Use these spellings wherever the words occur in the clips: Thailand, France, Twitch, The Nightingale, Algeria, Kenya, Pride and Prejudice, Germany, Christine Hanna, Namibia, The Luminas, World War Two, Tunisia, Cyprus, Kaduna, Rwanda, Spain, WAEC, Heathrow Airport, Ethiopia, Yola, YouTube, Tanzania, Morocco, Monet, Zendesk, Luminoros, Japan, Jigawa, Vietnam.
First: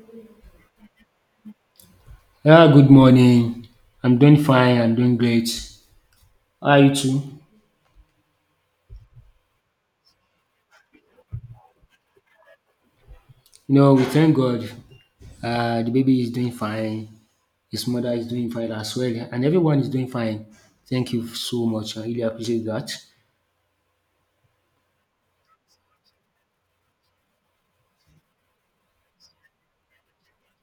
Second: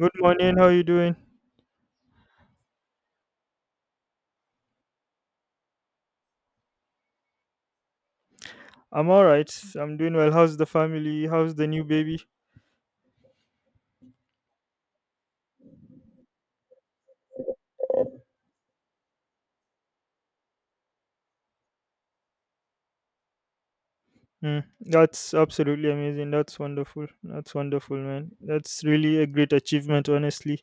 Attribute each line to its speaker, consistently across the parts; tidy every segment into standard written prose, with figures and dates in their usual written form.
Speaker 1: Good morning. How you doing?
Speaker 2: Yeah, good morning. I'm doing fine. I'm doing great. How are you too?
Speaker 1: I'm all right. I'm doing well. How's the family? How's the new baby?
Speaker 2: We thank God. The baby is doing fine. His mother is doing fine as well, and everyone is doing fine. Thank you so much. I really appreciate that.
Speaker 1: Mm, that's absolutely amazing. That's wonderful. That's wonderful, man. That's really a great achievement, honestly.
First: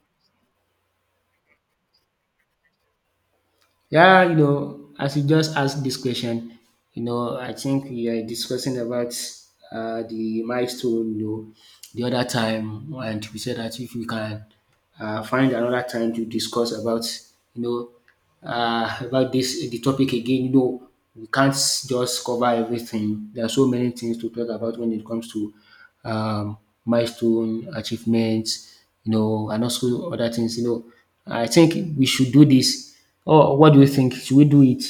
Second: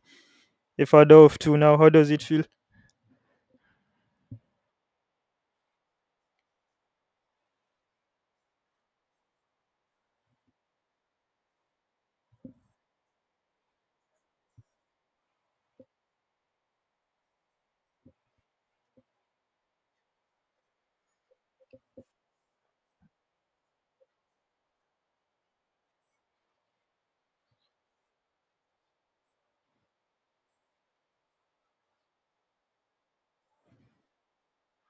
Speaker 1: A father of two now. How does it feel?
Speaker 2: Yeah, as you just asked this question, I think we are discussing about the milestone, the other time, and we said that if we can find another time to discuss about, about this the topic again, we can't just cover everything. There are so many things to talk about when it comes to um, milestone, achievements, and also other things. I think we should do this. Oh, what do you think? Should we do it?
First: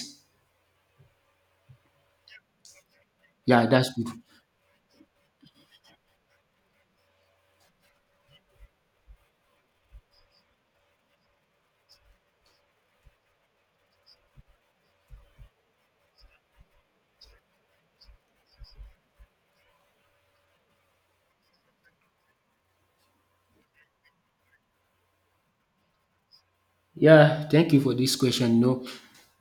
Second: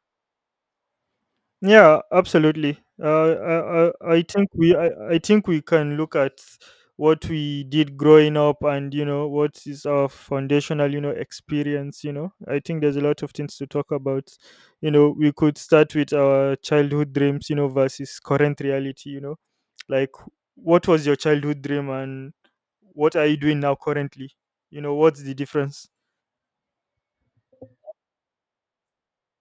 Speaker 1: Yeah, absolutely. Uh,
Speaker 2: Yeah,
Speaker 1: I,
Speaker 2: that's good.
Speaker 1: I, I think we I, I think we can look at what we did growing up, and what is our foundational experience. I think there's a lot of things to talk about. We could start with our childhood dreams versus current reality. Like, what was your childhood dream, and what are you doing now currently? What's the difference?
Speaker 2: Yeah, thank you for this question. You know,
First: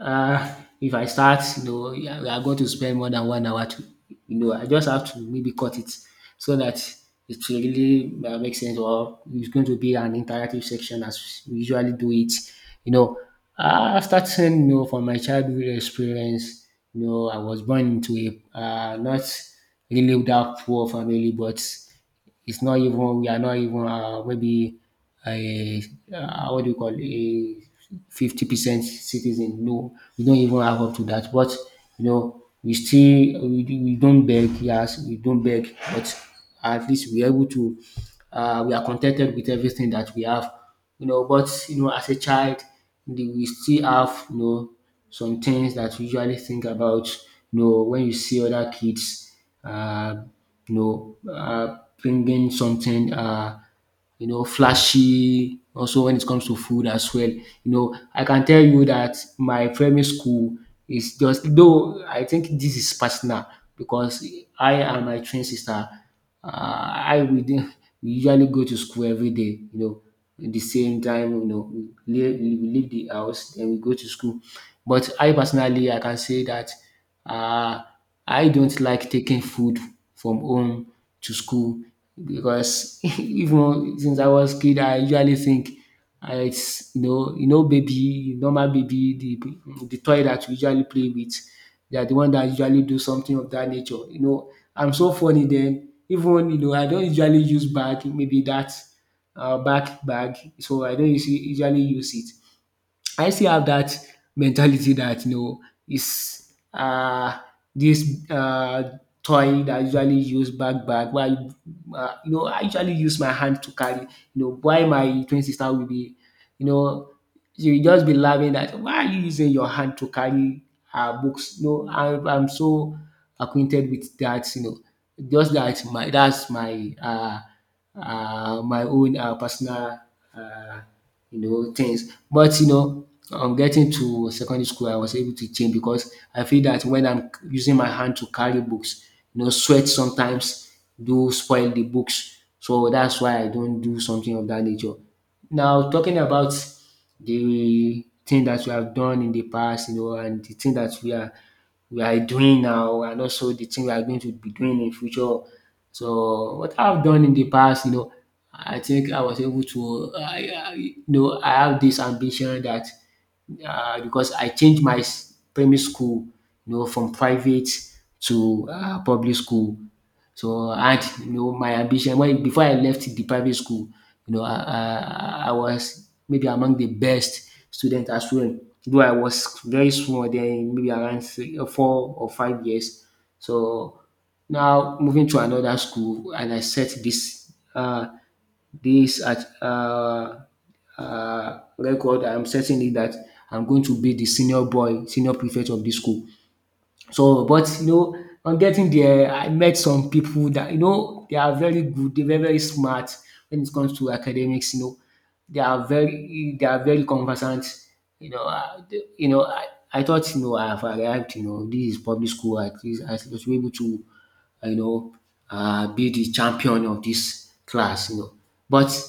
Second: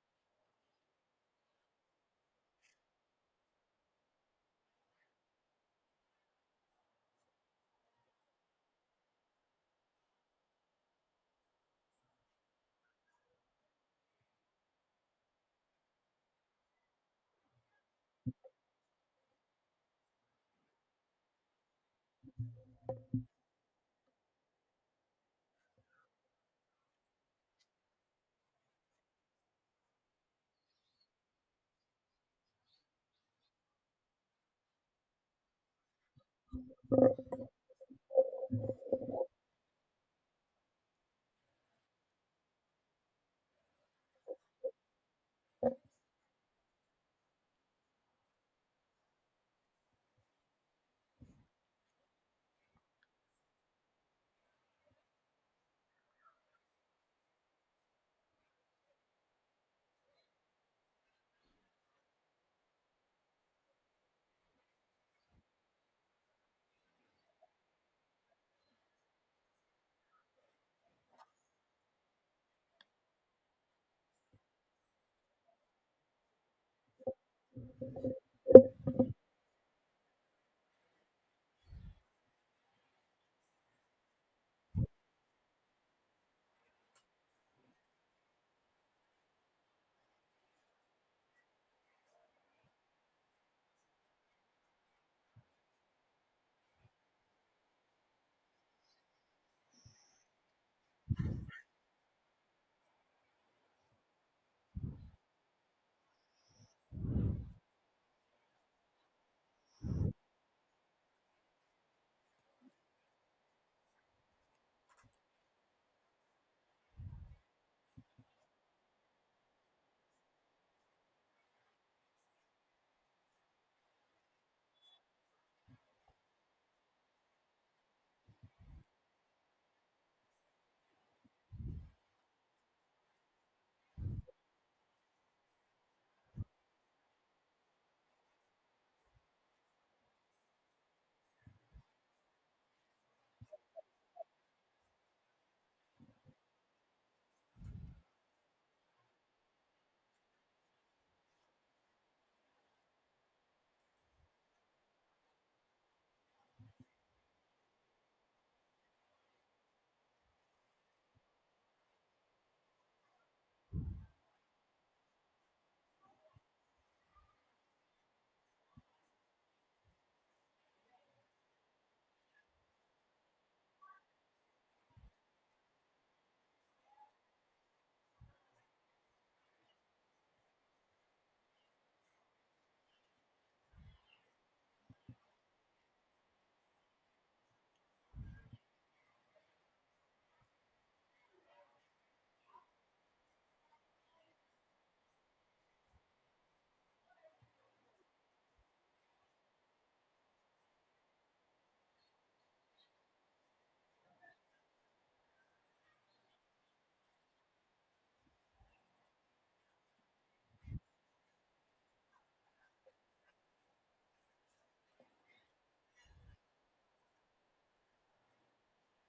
Speaker 2: uh, If I start, yeah, we are going to spend more than 1 hour to, I just have to maybe cut it so that it will really make sense, or it's going to be an interactive section as we usually do it. You know, Starting, from my childhood experience, I was born into a not really that poor family, but it's not even we are not even maybe a what do you call it, a 50% citizen. No, we don't even have up to that. But we don't beg. Yes, we don't beg, but at least we're able to. We are contented with everything that we have. But as a child, we still have some things that we usually think about, when you see other kids, uh, bringing something, flashy. Also, when it comes to food as well, I can tell you that my primary school is just, though I think this is personal, because I and my twin sister, I we didn't- we usually go to school every day, at the same time, we leave the house, then we go to school. But I personally, I can say that uh, I don't like taking food from home to school because even since I was kid, I usually think it's baby, normal baby, the toy that we usually play with, they are the one that usually do something of that nature. I'm so funny then, even I don't usually use bag, maybe that back bag, so I don't usually use it. I still have that mentality that is this toy that I usually use back back. Why I usually use my hand to carry. Why my twin sister will be, you know you will just be laughing, that why are you using your hand to carry our books? No, I'm so acquainted with that. Just that my that's my own personal uh, things. But on getting to secondary school, I was able to change because I feel that when I'm using my hand to carry books, sweat sometimes do spoil the books. So that's why I don't do something of that nature. Now talking about the thing that we have done in the past, and the thing that we are doing now, and also the thing we are going to be doing in future. So what I've done in the past, I think I was able to, I have this ambition that because I changed my primary school, from private to public school. So, and my ambition when, before I left the private school, I was maybe among the best student as well. Though I was very small then, maybe around 3 or 4 or 5 years. So now, moving to another school, and I set this this at record. I'm setting it that I'm going to be the senior boy, senior prefect of this school. So, but on getting there, I met some people that they are very good, they're very, very smart when it comes to academics. They are very conversant. You know, uh, you know, I, I thought, I have arrived. This is public school. At least I was able to uh, you know, be the champion of this class. But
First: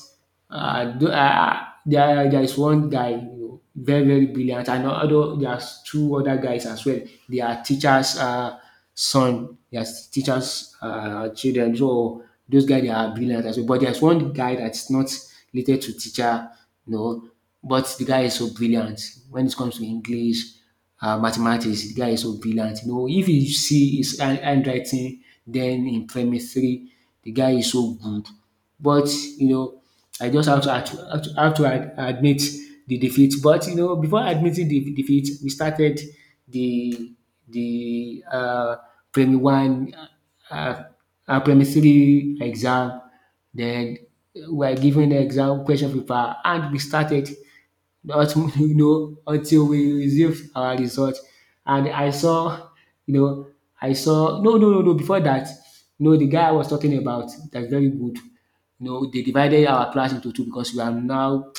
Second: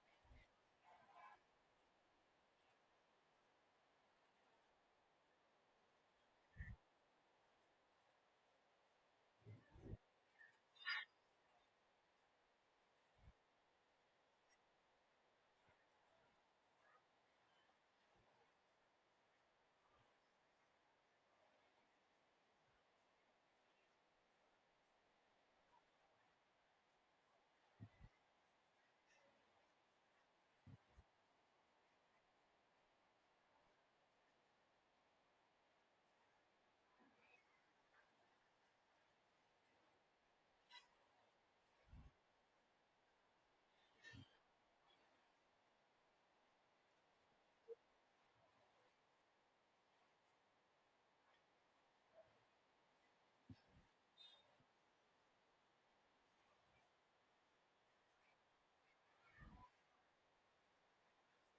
Speaker 2: uh, do, uh, there is one guy, very, very brilliant, and although there's two other guys as well. They are teachers' son, they are teachers' children. So those guys, they are brilliant as well. But there's one guy that's not related to teacher, you know, but the guy is so brilliant when it comes to English, mathematics. The guy is so brilliant. If you see his handwriting then in primary three, the guy is so good. But you know, I just have to have to, have to, have to ad- admit the defeat. But before admitting the defeat, we started the the primary one, uh, primary three exam. Then we are given the exam question paper, and we started not until we received our result, and I saw you know I saw no no no no before that, the guy I was talking about, that's very good, they divided our class into two because we are now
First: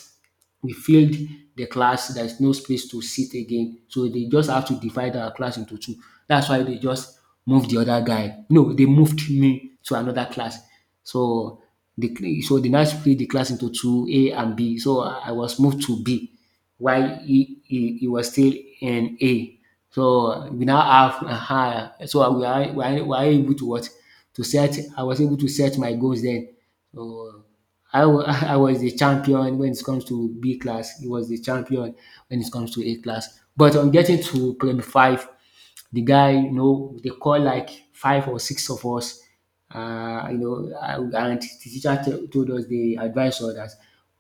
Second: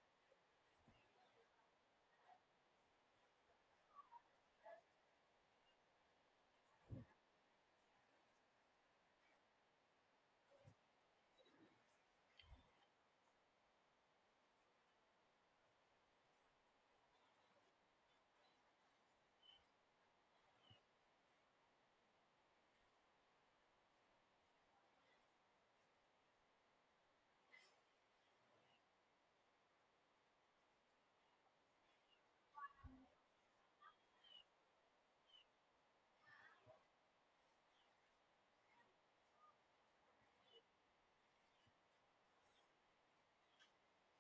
Speaker 2: we filled the class. There's no space to sit again, so they just have to divide our class into two. That's why they just moved the other guy no they moved me to another class. So they now split the class into two, A and B. So I was moved to B, while he was still in A. So we now have so we are, we are we are able to what to set I was able to set my goals then. So, I was the champion when it comes to B class. He was the champion when it comes to A class. But on getting to Prem 5, the guy, they call like five or six of us, and the teacher told us, they advised us that,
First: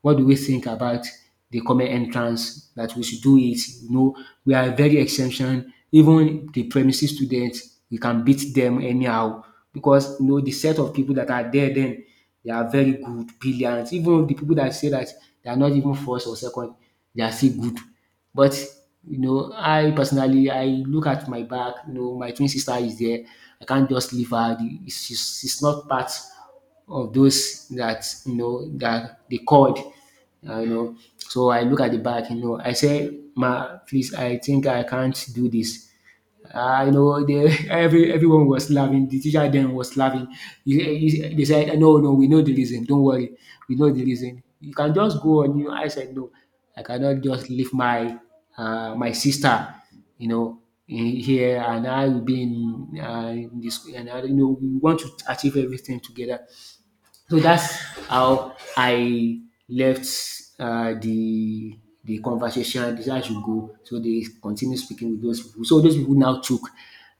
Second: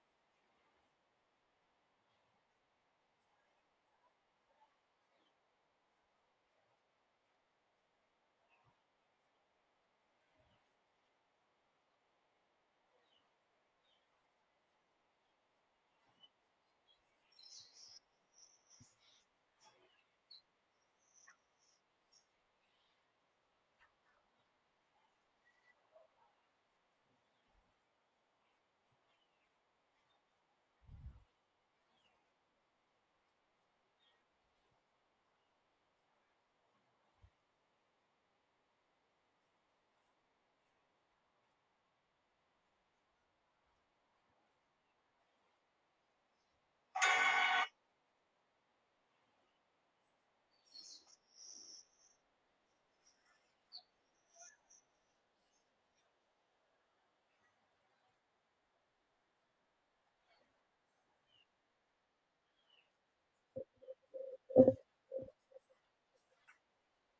Speaker 2: what do we think about the common entrance, that we should do it? We are very exemption. Even the premises students, we can beat them anyhow, because the set of people that are there then, they are very good, brilliant. Even the people that say that they are not even first or second, they are still good. But I personally, I look at my back. My twin sister is there. I can't just leave her. She's not part of those that that they called. So I look at the back. I say, "Ma, please, I think I can't do this." Ah, they, everyone was laughing. The teacher then was laughing. They said, "No, no, we know the reason. Don't worry, we know the reason. You can just go on." I said, "No, I cannot just leave my sister, you know, in here, and I will be in this. And we want to achieve everything together. So that's how I left uh, the the conversation. This is how it should go." So they continue speaking with those people. So those people now took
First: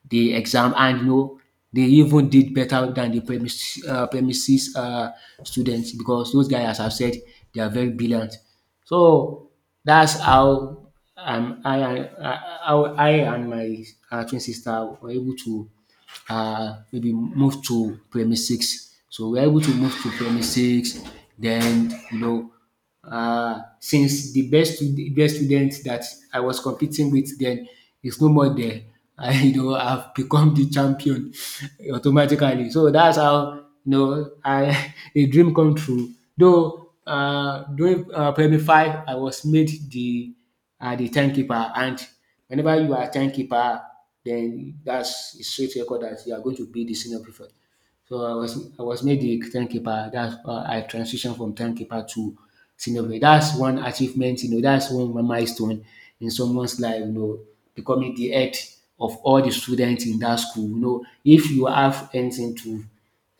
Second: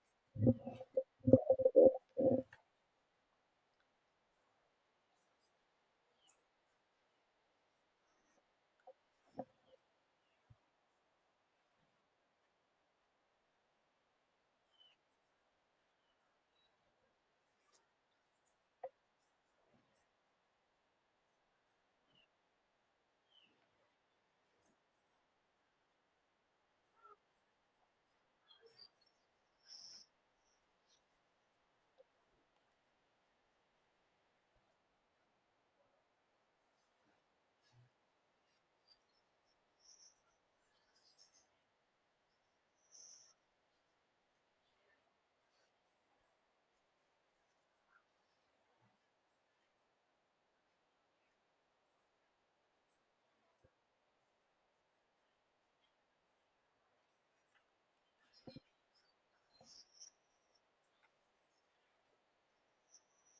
Speaker 2: the exam, and they even did better than the premises students, because those guys, as I've said, they are very brilliant. So that's how I and my twin sister were able to maybe move to primary six. So we're able to move to primary six. Then, since the best student that I was competing with then is no more there, I I've become the champion automatically. So that's how I, a dream come true. Though during primary five, I was made the, and the timekeeper. And whenever you are a timekeeper, then that's a straight record that you are going to be the senior prefect. So I was made the timekeeper. That's I transitioned from timekeeper to senior prefect. That's one achievement. That's one milestone in someone's life, you know, becoming the head of all the students in that school. You know, if you have anything to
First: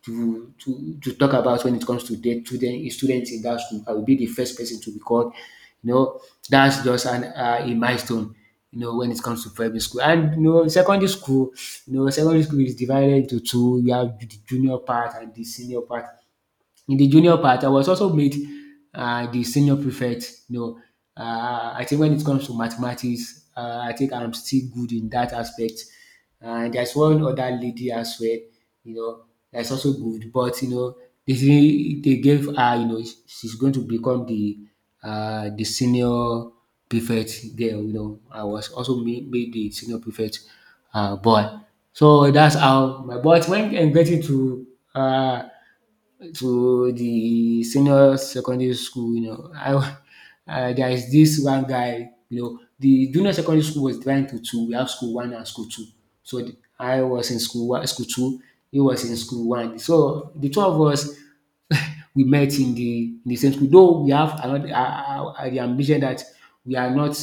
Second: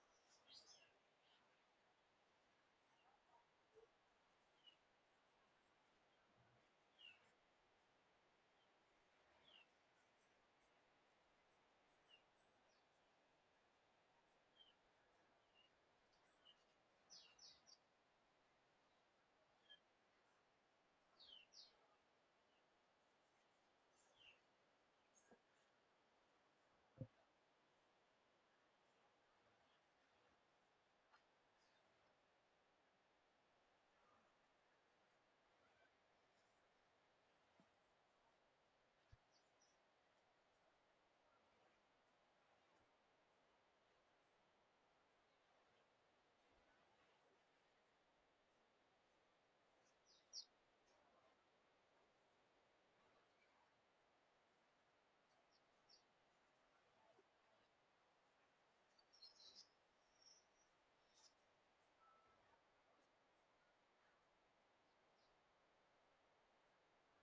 Speaker 2: talk about when it comes to the students in that school, I will be the first person to be called you know, that's just an a milestone. You know, when it comes to primary school and you know secondary school, you know secondary school is divided into two. You have the junior part and the senior part. In the junior part, I was also made the senior prefect. You know, I think when it comes to mathematics, I think I'm still good in that aspect. And there's one other lady as well, you know, that's also good. But you know, they gave her, you know, she's going to become the senior prefect girl. You know, I was also made the senior prefect boy. So that's how my, but when I'm getting uh, to the senior secondary school, you know, there is this one guy. You know, the junior secondary school was divided into two. We have school one and school two. So the, I was in school one, school two. He was in school one. So the two of us we met in the same school. Though we have another the ambition that we are not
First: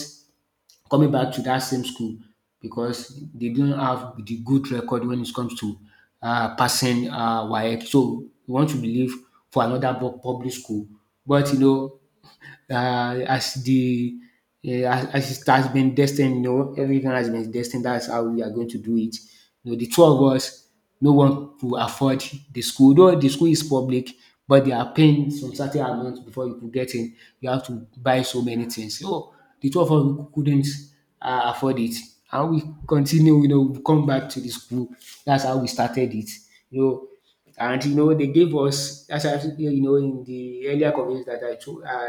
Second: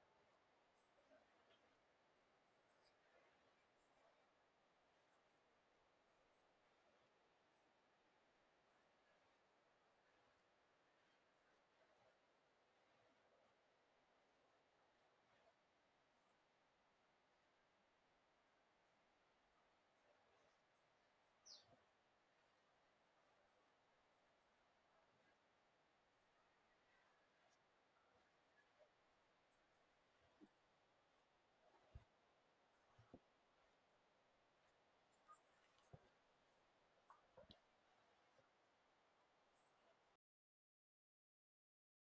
Speaker 2: coming back to that same school because they don't have the good record when it comes to passing WAEC. So we want to believe for another public school. But you know, uh, as the yeah, as it has been destined, you know, everything has been destined. That's how we are going to do it. You know, the two of us, no one could afford the school. Though the school is public, but they are paying some certain amount before you could get in. You have to buy so many things. So the two of us we couldn't afford it, and we continue. You know, we come back to the school. That's how we started it. You know, and you know, they gave us, as in the earlier conversation that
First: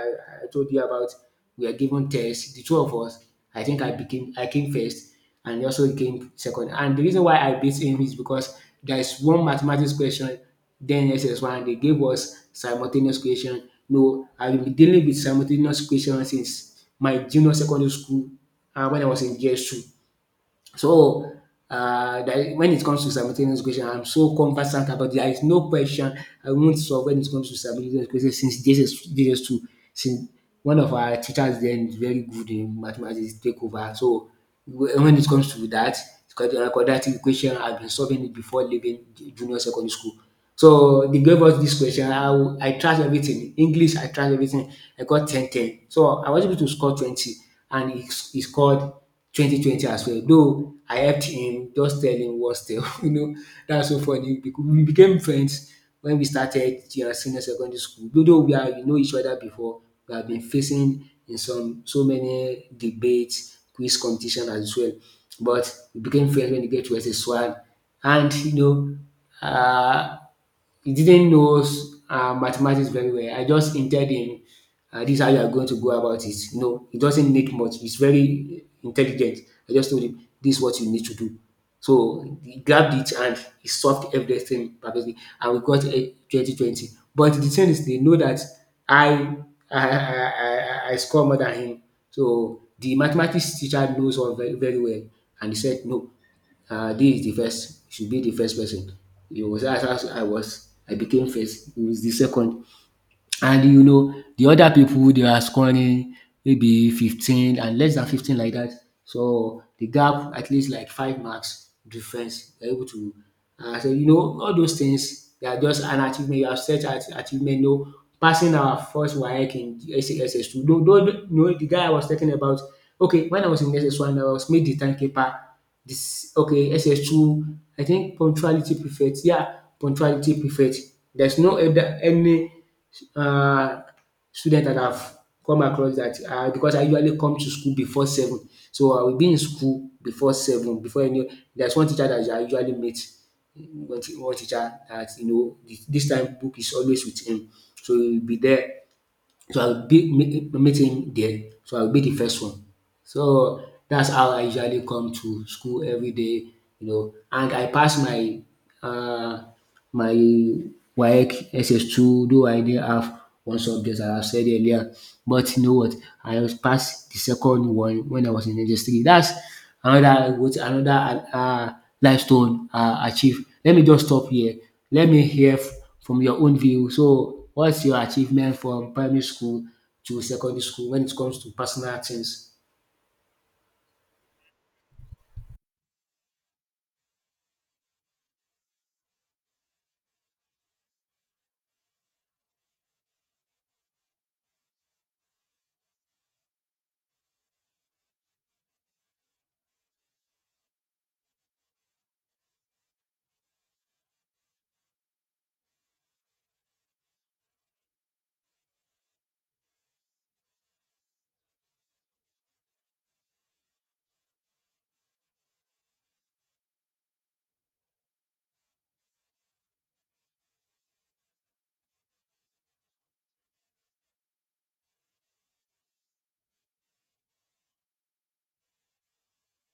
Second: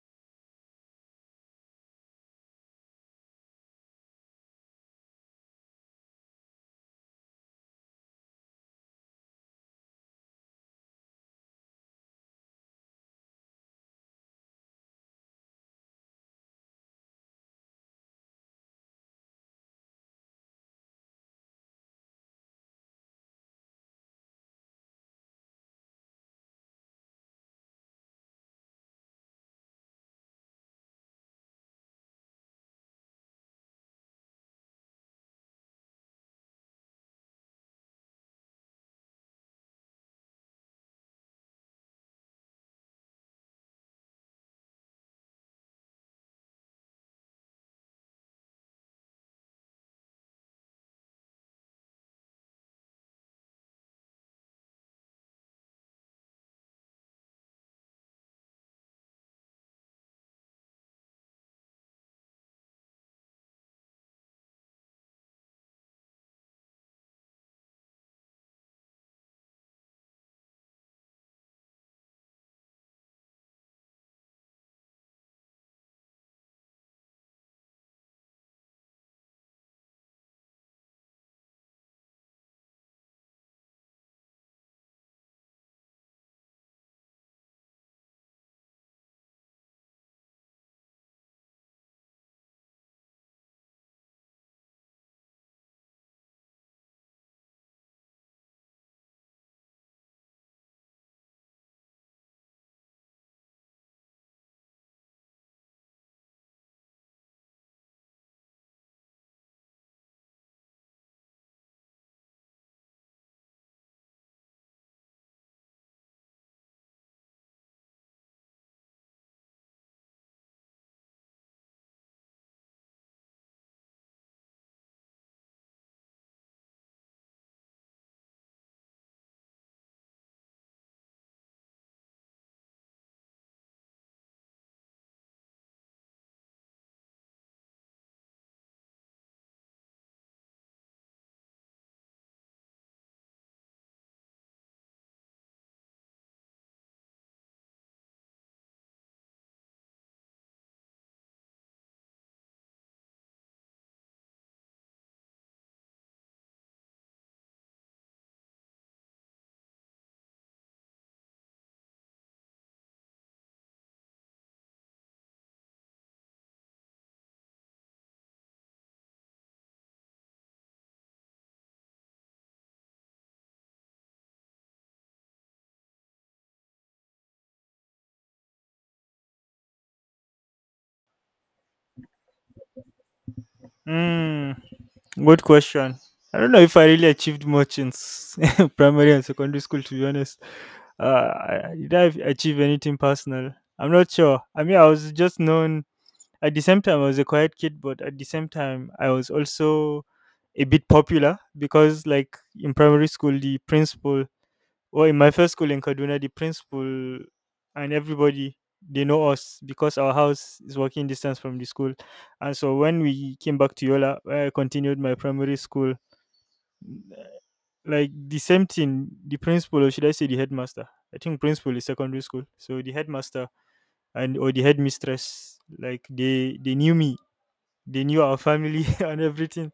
Speaker 2: I told you about, we are given tests. The two of us, I think I came first, and he also came second. And the reason why I beat him is because there is one mathematics question, then SS1, they gave us simultaneous question. No, I've been dealing with simultaneous question since my junior secondary school when I was in JS2. So when it comes to simultaneous equation, I'm so conversant about it. There is no question I won't solve when it comes to simultaneous equation since this is 2, since one of our teachers then is very good in mathematics, take over. So when it comes to that, it's called the quadratic equation. I've been solving it before leaving junior secondary school. So they gave us this question. I tried everything. English, I tried everything. I got 10 10. So I was able to score 20, and he scored 20 20 well. Though I helped him, just tell him what's still, you know, that's so funny. Because we became friends when we started senior secondary school, though we know each other before, we have been facing in some so many debates, quiz competition as well. But we became friends when we get to SS1, and you know, um he didn't knows mathematics very well. I just hinted him, this is how you are going to go about it. No, know, he doesn't need much. He's very intelligent. I just told him this is what you need to do. So he grabbed it and he solved everything perfectly, and we got a 2020. But the thing is they know that I I score more than him. So the mathematics teacher knows all very, very well, and he said no, this is the first, should be the first person. He was, I was, I became first. He was the second, and you know the other people they are scoring maybe 15 and less than 15 like that. So the gap at least like five marks difference they're able to so you know all those things they are just an achievement, you have set at achievement. No, passing our first WAEC in SSS2, though you know the guy I was talking about, okay, when I was in SS1 I was made the timekeeper. This okay SS2 I think punctuality prefect, yeah, punctuality prefect. There's no other any um student that I've come across that because I usually come to school before seven. So I will be in school before seven before any, there's one teacher that I usually meet, one teacher that you know this time book is always with him, so he will be there. So I will be meet him there. So I will be the first one. So that's how I usually come to school every day, you know, and I pass my uh, my WAEC SS2, though I didn't have one subject as I said earlier, but you know what, I was passed the second one when I was in ss. That's another, what, another milestone achieve. Let me just stop here. Let me hear from your own view. So what's your achievement from primary school to secondary school when it comes to personal things?
Speaker 1: Mm, good question. I don't know if I really achieved much in primary and secondary school, to be honest. Did I achieve anything personal? I'm not sure. I mean, I was just known. At the same time, I was a quiet kid, but at the same time, I was also a bit popular because, like, in primary school, the principal well, in my first school in Kaduna, the principal and everybody, they know us because our house is walking distance from the school. And so when we came back to Yola, where I continued my primary school, like the same thing, the principal, or should I say the headmaster? I think principal is secondary school. So the headmaster, and or the headmistress, like, they knew me, they knew our family and everything.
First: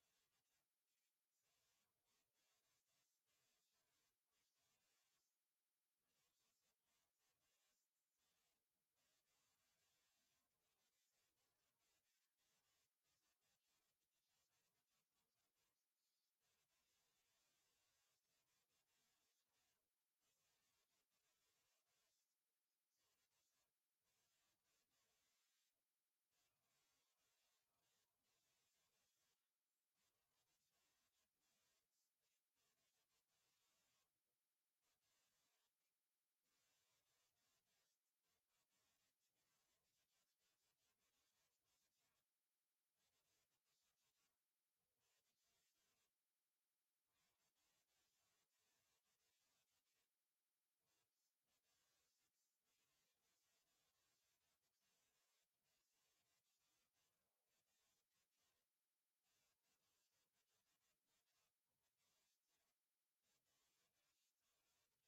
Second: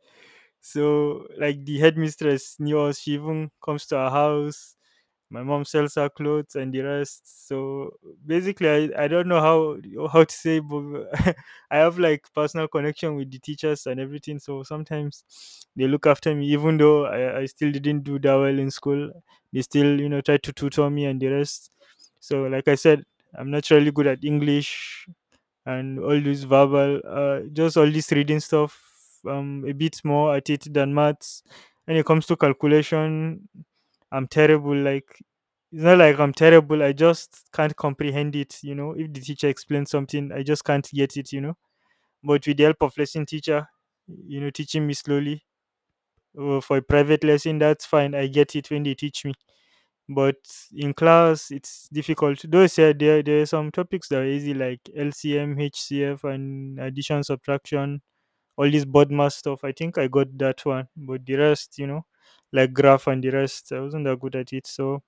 Speaker 1: So like the headmistress knew us. She even comes to our house. My mom sells her clothes and the rest. So basically, I don't know how to say, but I have like personal connection with the teachers and everything. So sometimes they look after me, even though I still didn't do that well in school. They still try to tutor me and the rest. So like I said, I'm naturally good at English and all this verbal, just all this reading stuff. A bit more at it than maths. When it comes to calculation, I'm terrible. Like, it's not like I'm terrible. I just can't comprehend it. You know, if the teacher explains something, I just can't get it. But with the help of lesson teacher, teaching me slowly for a private lesson, that's fine. I get it when they teach me, but in class it's difficult, though. Yeah, there are some topics that are easy, like LCM, HCF, and addition, subtraction. All this board math stuff, I think I got that one, but the rest, you know, like graph and the rest, I wasn't that good at it. So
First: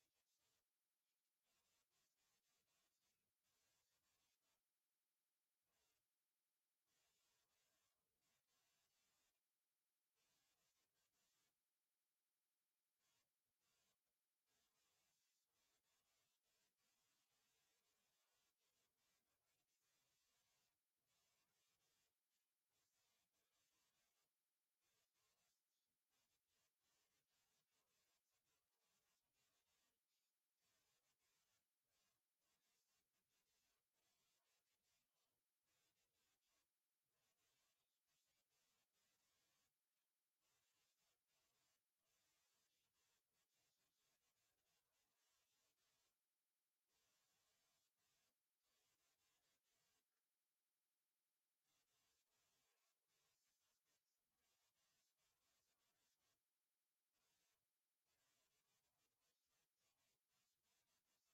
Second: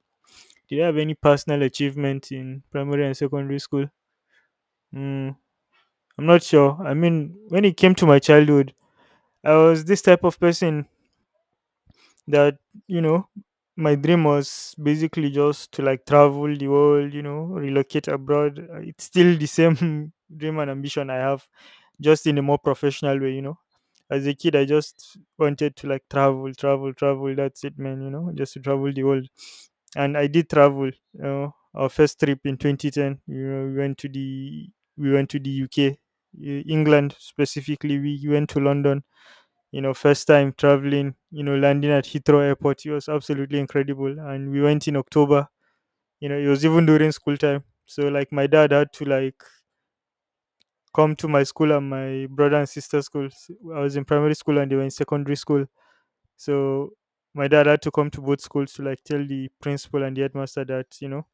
Speaker 1: did I have any personal achievement in primary and secondary school? mm, I'm not sure. I mean, when it came to my childhood, I was this type of person that, you know my dream was basically just to, like, travel the world, relocate abroad. It's still the same dream and ambition I have, just in a more professional way. As a kid, I just wanted to, like, travel, travel, travel. That's it, man. Just to travel the world. And I did travel. Our first trip in 2010, we went to the UK. England, specifically. We went to London. First time traveling, landing at Heathrow Airport. It was absolutely incredible. And we went in October. It was even during school time. So, like, my dad had to, like, come to my school and my brother and sister school. I was in primary school and they were in secondary school. So my dad had to come to both schools to, like, tell the principal and the headmaster that,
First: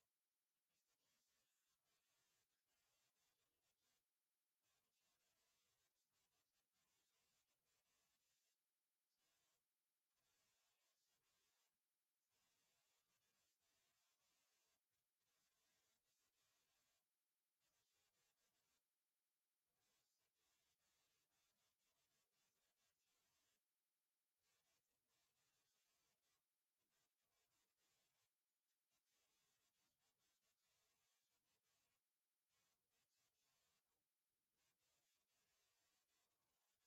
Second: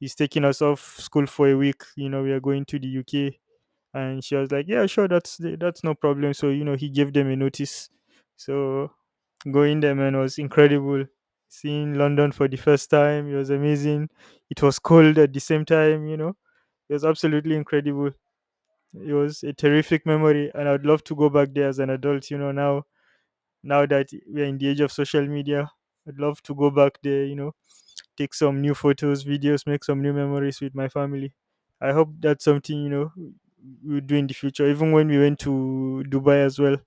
Speaker 1: he's taking us off school for a week. We are going to the UK, and she was like, "Yeah, sure, that's no problem." So he gave them a notice. So going there, man, was incredible. Seeing London for the first time, it was amazing. It was cold at the same time. It was absolutely incredible. It was a terrific memory, and I'd love to go back there as an adult. Now, now that we're in the age of social media, I'd love to go back there. Take some new photos, videos, make some new memories with my family. I hope that's something we'll do in the future. Even when we went to Dubai as well,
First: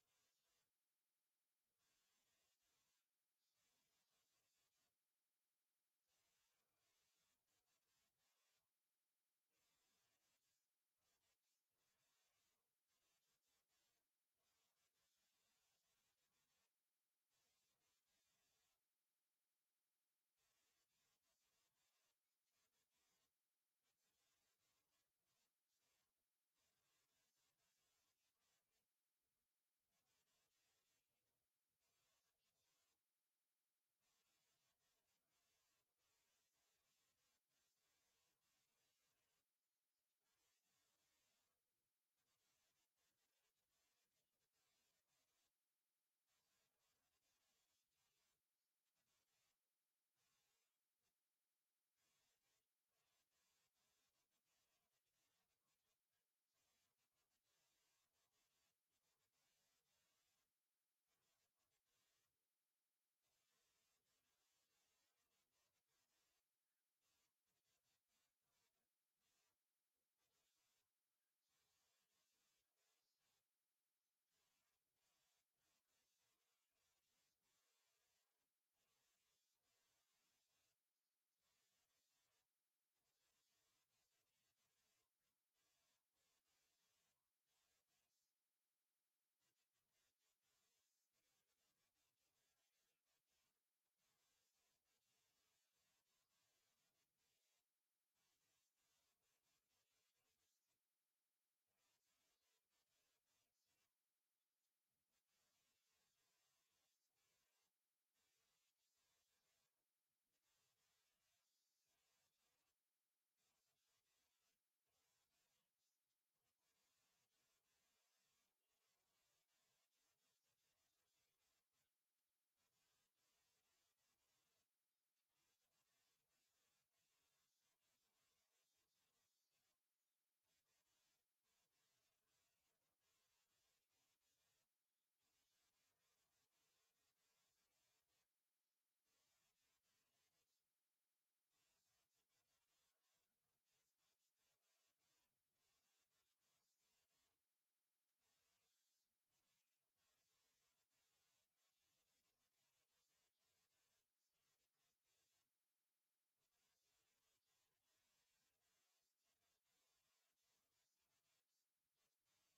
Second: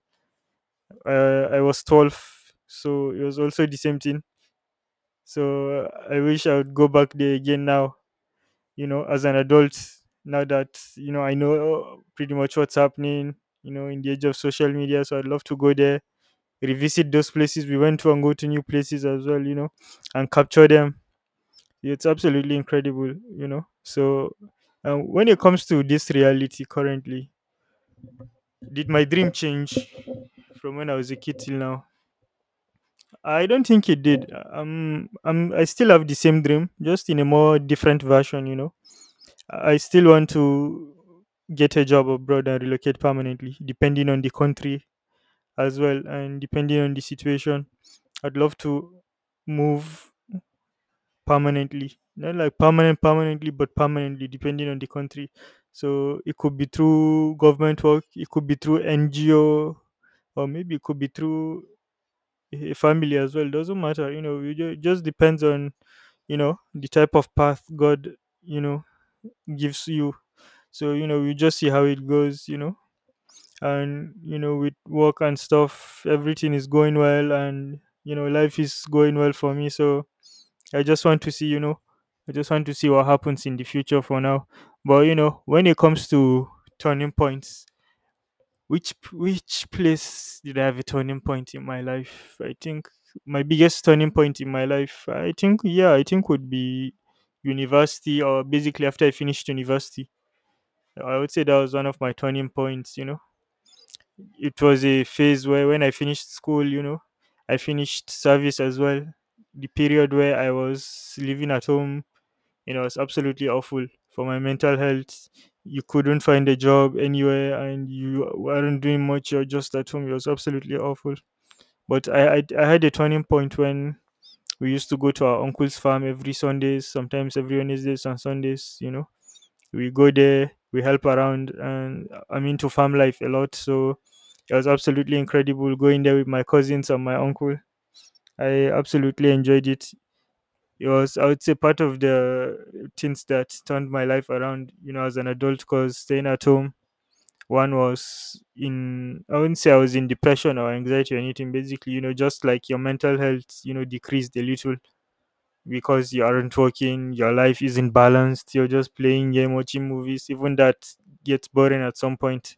Speaker 1: I was 12, so it was also the same thing. So I wish I would go back there again now. You know, as an adult, now that I know pretty much what's happening. In the age of social media, so I'd love to go there, revisit those places we went to, and go to new places as well. And capture them. It's absolutely incredible. So, when it comes to this reality currently, did my dream change from when I was a kid till now? I don't think it did. I still have the same dream, just in a more different version. I still want to get a job abroad and relocate permanently, depending on the country as well, and depending on the situation. I'd love to move permanently, not like permanent permanently, but permanently, depending on the country. So it could be through government work, it could be through NGO, or maybe it could be through a family as well. Doesn't matter. It just depends on, the type of path God, you know gives you. So we just see how it goes. And with work and stuff, everything is going well, and life is going well for me. So I just want to see, you know, I just want to see what happens in the future for now. But, when it comes to turning points, which place did I have a turning point in my life? I think my biggest turning point in my life, I think, yeah, I think would be university, or basically after I finished university. I would say that was one of my turning points. It was a phase where, when I finished school, I finished service as well. The period where I was living at home, you it was absolutely awful for my mental health. You couldn't find a job anywhere, and you weren't doing much. You're just at home. It was absolutely awful. But I had a turning point when we used to go to our uncle's farm every Sundays, sometimes every Wednesdays and Sundays. We go there, we help around, and I'm into farm life a lot. So it was absolutely incredible going there with my cousins and my uncle. I absolutely enjoyed it. It was, I would say, part of the things that turned my life around, as an adult, because staying at home, one was in I wouldn't say I was in depression or anxiety or anything, basically. Just like your mental health, decreased a little, because you aren't working, your life isn't balanced, you're just playing game, watching movies, even that gets boring at some point,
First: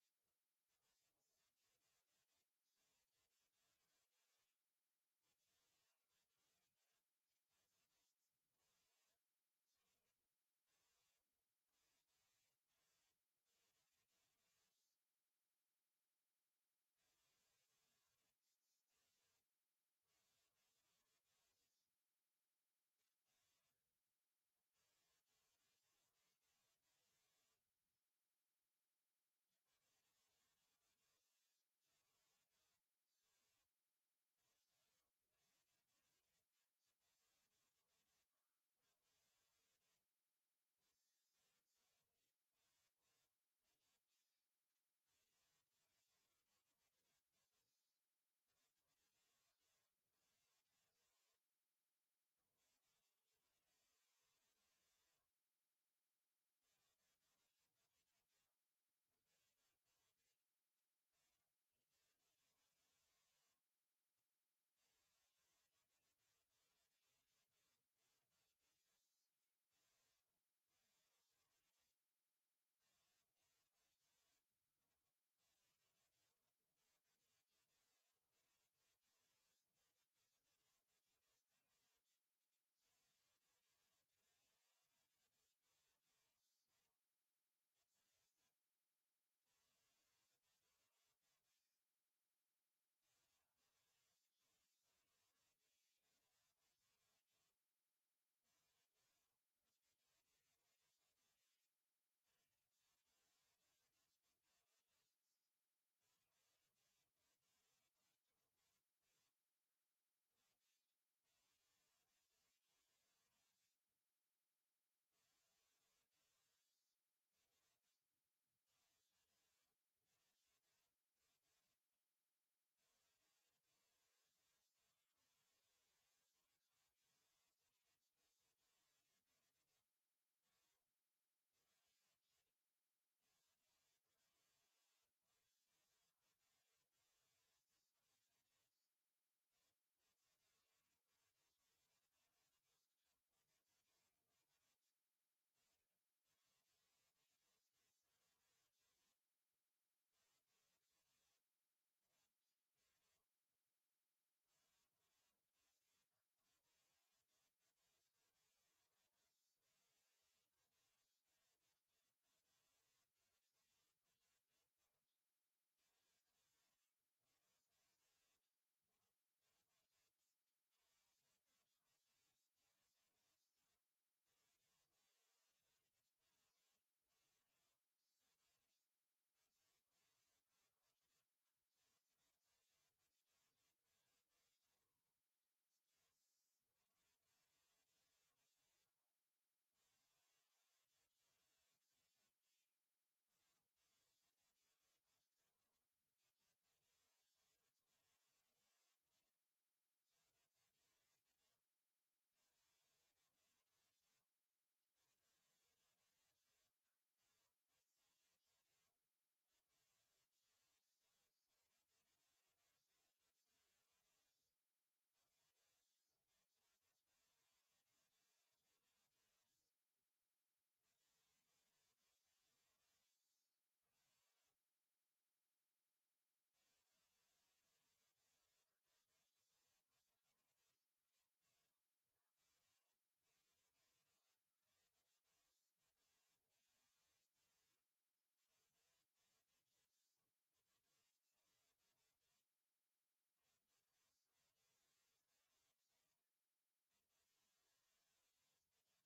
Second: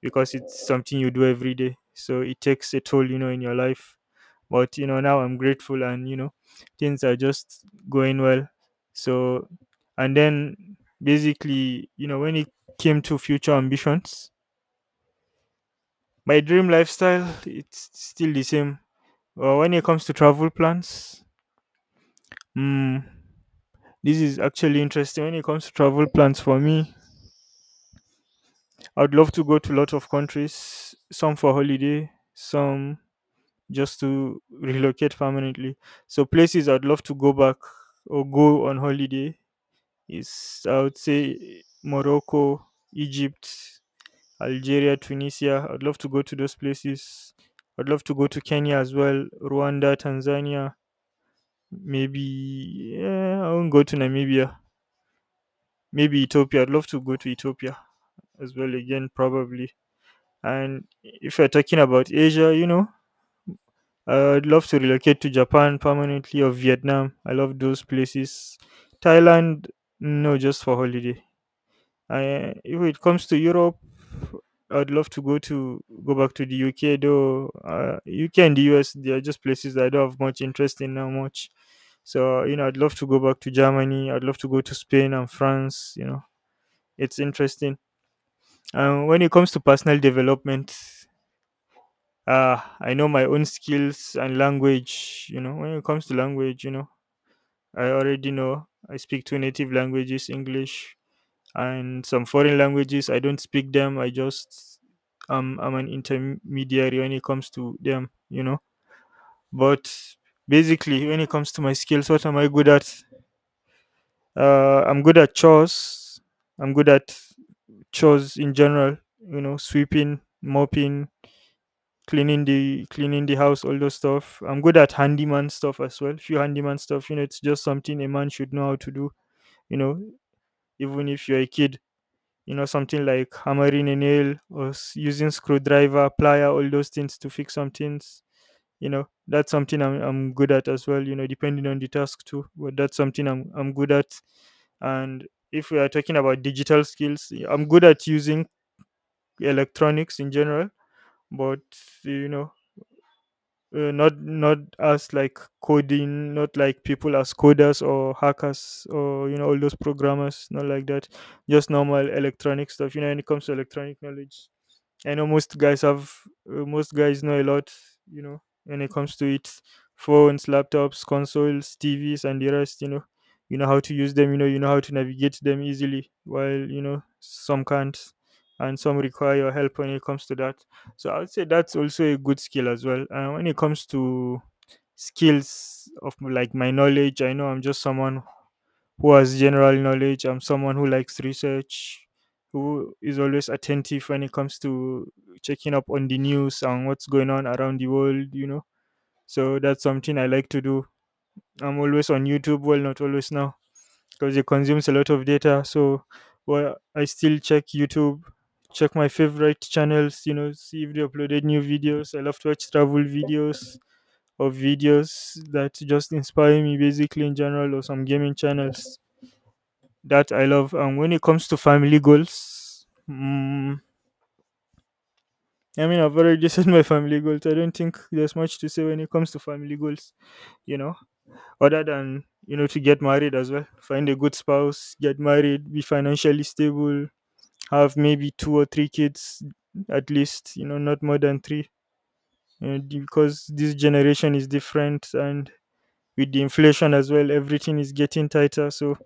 Speaker 1: because it's something you do every day. So it takes a toll in your life. But now I'm grateful, and things are just going well. So, and then basically, when it came to future ambitions, my dream lifestyle, it's still the same. Well, when it comes to travel plans, mm, this is actually interesting. When it comes to travel plans for me, I'd love to go to a lot of countries, some for holiday, some just to relocate permanently. So places I'd love to go back or go on holiday is, I would say, Morocco, Egypt, Algeria, Tunisia. I'd love to go to those places. I'd love to go to Kenya as well, Rwanda, Tanzania, maybe. Yeah, I won't go to Namibia. Maybe Ethiopia. I'd love to go to Ethiopia as well, again, probably. And if you're talking about Asia, I would love to relocate to Japan permanently, or Vietnam. I love those places. Thailand, no, just for holiday. If it comes to Europe, I'd love to go back to the UK, though. UK and the US, they are just places that I don't have much interest in now much. So, I'd love to go back to Germany. I'd love to go to Spain and France. It's interesting. When it comes to personal development, I know my own skills and language. You know, when it comes to language, you know, I already know I speak two native languages, English and some foreign languages. I don't speak them. I just I'm an intermediary when it comes to them. You know, but basically, when it comes to my skills, what am I good at? I'm good at chores. I'm good at chores in general. You know, sweeping, mopping, cleaning the house, all those stuff. I'm good at handyman stuff as well. Few handyman stuff, you know, it's just something a man should know how to do. You know, even if you're a kid, you know, something like hammering a nail or using screwdriver, plier, all those things to fix some things. You know, that's something I'm good at as well. You know, depending on the task too, but that's something I'm good at. And if we are talking about digital skills, I'm good at using electronics in general, but you know not as like coding, not like people as coders or hackers or, you know, all those programmers, not like that, just normal electronic stuff. You know, when it comes to electronic knowledge, I know most guys have most guys know a lot, you know, when it comes to it, phones, laptops, consoles, TVs, and the rest. You know how to use them. You know how to navigate them easily. While, you know, some can't, and some require your help when it comes to that. So I would say that's also a good skill as well. And when it comes to skills of like my knowledge, I know I'm just someone who has general knowledge. I'm someone who likes research, who is always attentive when it comes to checking up on the news and what's going on around the world, you know. So that's something I like to do. I'm always on YouTube, well, not always now because it consumes a lot of data. So well, I still check YouTube, check my favorite channels, you know, see if they uploaded new videos. I love to watch travel videos or videos that just inspire me basically in general or some gaming channels that I love. And when it comes to family goals, I mean, I've already said my family goals. I don't think there's much to say when it comes to family goals, you know, other than, you know, to get married as well, find a good spouse, get married, be financially stable, have maybe two or three kids at least, you know, not more than three, you know, because this generation is different, and with the inflation as well, everything is getting tighter. So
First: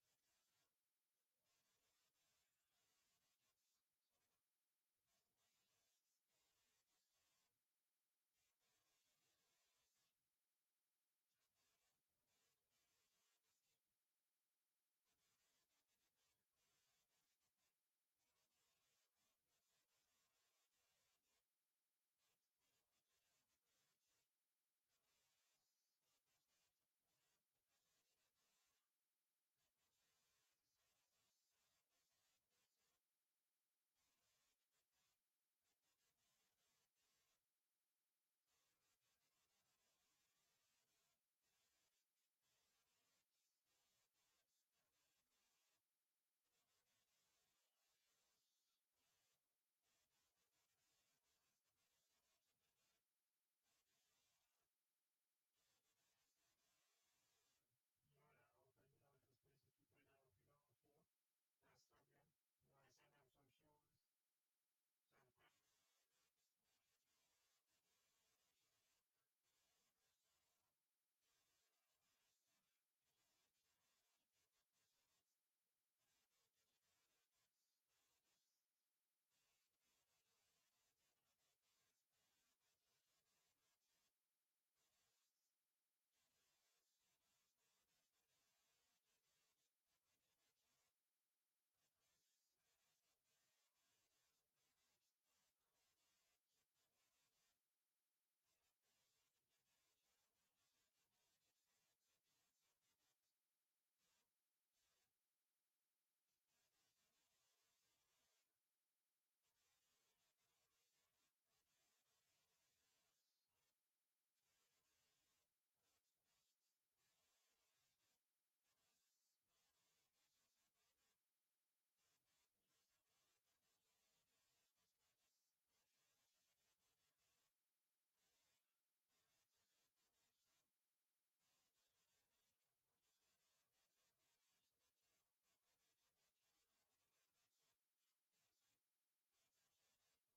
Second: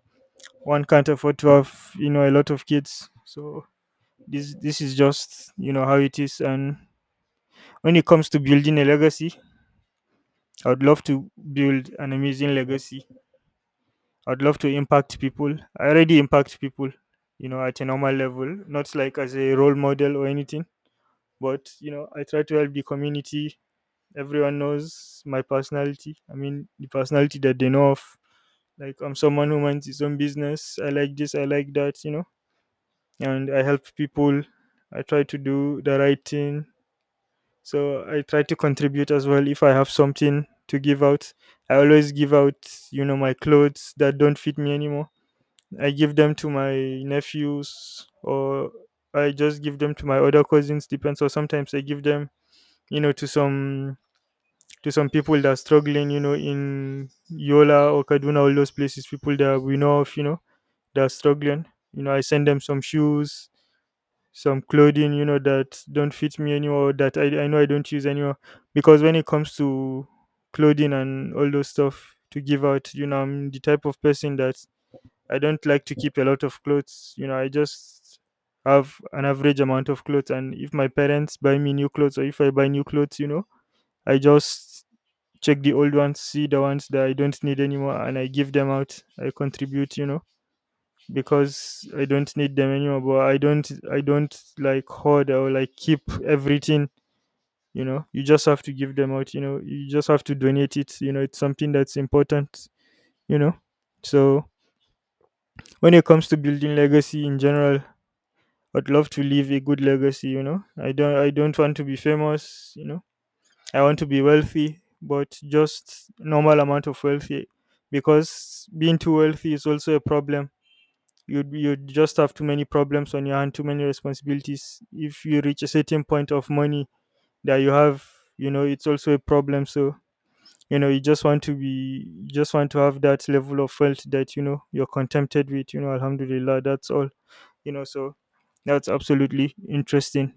Speaker 1: one can't afford to have, you know, a lot of kids. So this is just, you know, how it is. And when it comes to building a legacy, I would love to build an amazing legacy. I'd love to impact people. I already impact people, you know, at a normal level, not like as a role model or anything, but, you know, I try to help the community. Everyone knows my personality, I mean the personality that they know of. Like, I'm someone who minds his own business. I like this, I like that, you know, and I help people. I try to do the right thing, so I try to contribute as well. If I have something to give out, I always give out, you know, my clothes that don't fit me anymore. I give them to my nephews, or I just give them to my other cousins, depends. Or sometimes I give them, you know, to some, to some people that are struggling, you know, in Yola or Kaduna, all those places, people that we know of, you know, that are struggling. You know, I send them some shoes, some clothing, you know, that don't fit me anymore, that I know I don't use anymore. Because when it comes to clothing and all those stuff to give out, you know, I'm the type of person that I don't like to keep a lot of clothes. You know, I just have an average amount of clothes, and if my parents buy me new clothes or if I buy new clothes, you know, I just check the old ones, see the ones that I don't need anymore, and I give them out, I contribute, you know, because I don't need them anymore. But I don't, I don't like hoard or like keep everything. You know, you just have to give them out. You know, you just have to donate it. You know, it's something that's important. You know, so when it comes to building legacy in general, I'd love to leave a good legacy. You know, I don't, I don't want to be famous. You know, I want to be wealthy, but just normal amount of wealthy, because being too wealthy is also a problem. You'd just have too many problems on your hand, too many responsibilities. If you reach a certain point of money that you have, you know, it's also a problem. So, you know, you just want to be, you just want to have that level of wealth that you know you're contented with. You know, Alhamdulillah, that's all. You know, so that's absolutely interesting.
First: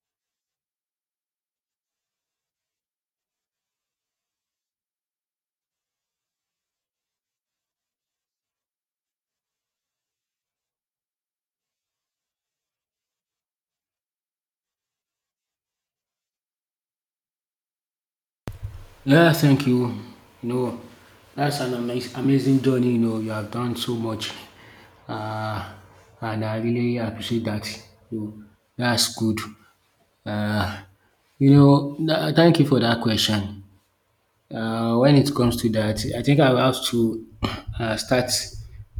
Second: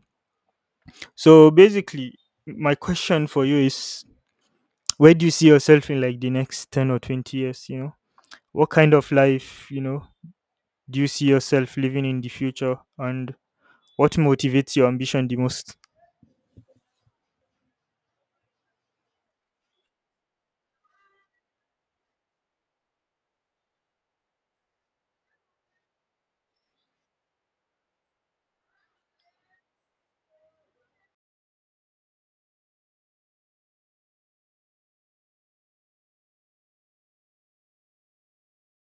Speaker 1: So basically, my question for you is, where do you see yourself in like the next 10 or 20 years? You know, what kind of life, you know, do you see yourself living in the future, and what motivates your ambition the most?
Speaker 2: Yeah, thank you. You know, that's an amazing journey. You know, you have done so much, uh, and I really appreciate that. You know, that's good. Uh, you know, thank you for that question. When it comes to that, I think I will have to start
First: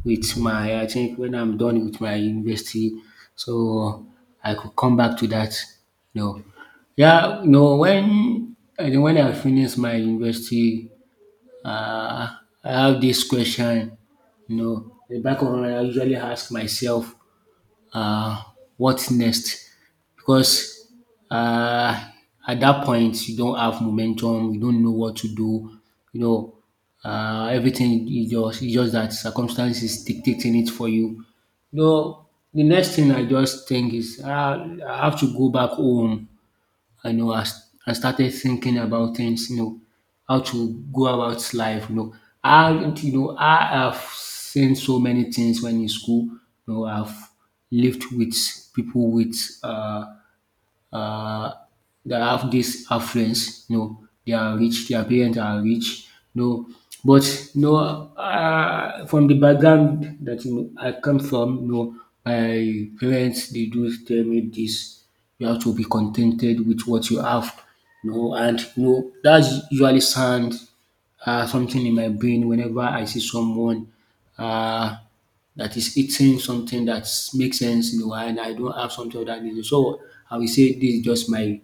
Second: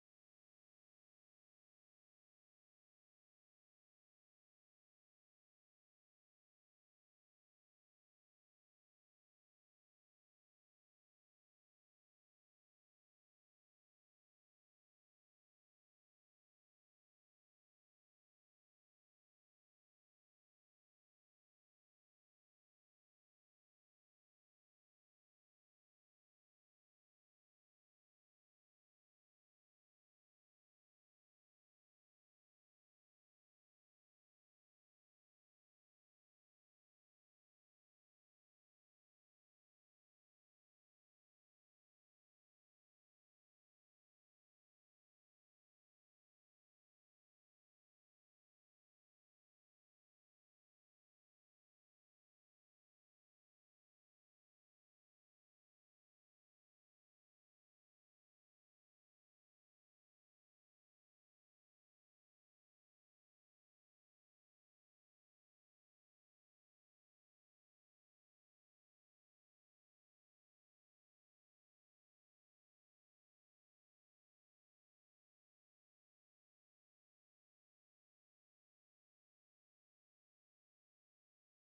Speaker 2: with my, I think when I'm done with my university, so I could come back to that. No, yeah, no. When I think when I finish my university, uh, I have this question. You know, the back of my mind, I usually ask myself, uh, what next? Because uh, at that point you don't have momentum, you don't know what to do, you know, everything is just, it's just that circumstances dictating it for you. You know, the next thing I just think is I have to go back home. I know I st- I started thinking about things, you know, how to go about life, you know. I, you know, I have seen so many things when in school, you know, I've lived with people with uh, uh, that have this affluence. No, they are rich. Their parents are rich. No, but no, from the background that you know, I come from, no, my parents they do tell me this: you have to be contented with what you have. No, and no, know that's usually sound something in my brain whenever I see someone uh, that is eating something that makes sense, you know, and I don't have something of that nature. So I will say this is just my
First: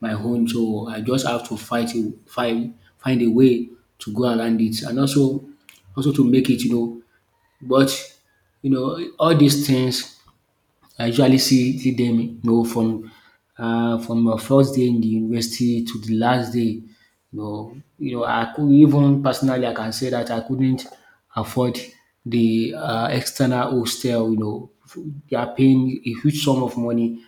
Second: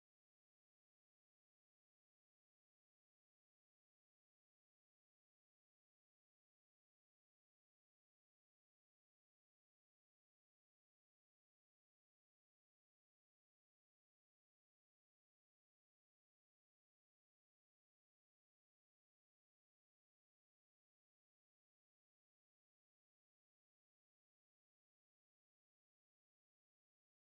Speaker 2: my own. So I just have to fight it, find a way to go around it, and also to make it, you know. But you know, all these things I usually see them, you know, from my first day in the university to the last day. You know, I could even personally I can say that I couldn't afford the external hostel. You know, they are paying a huge sum of money,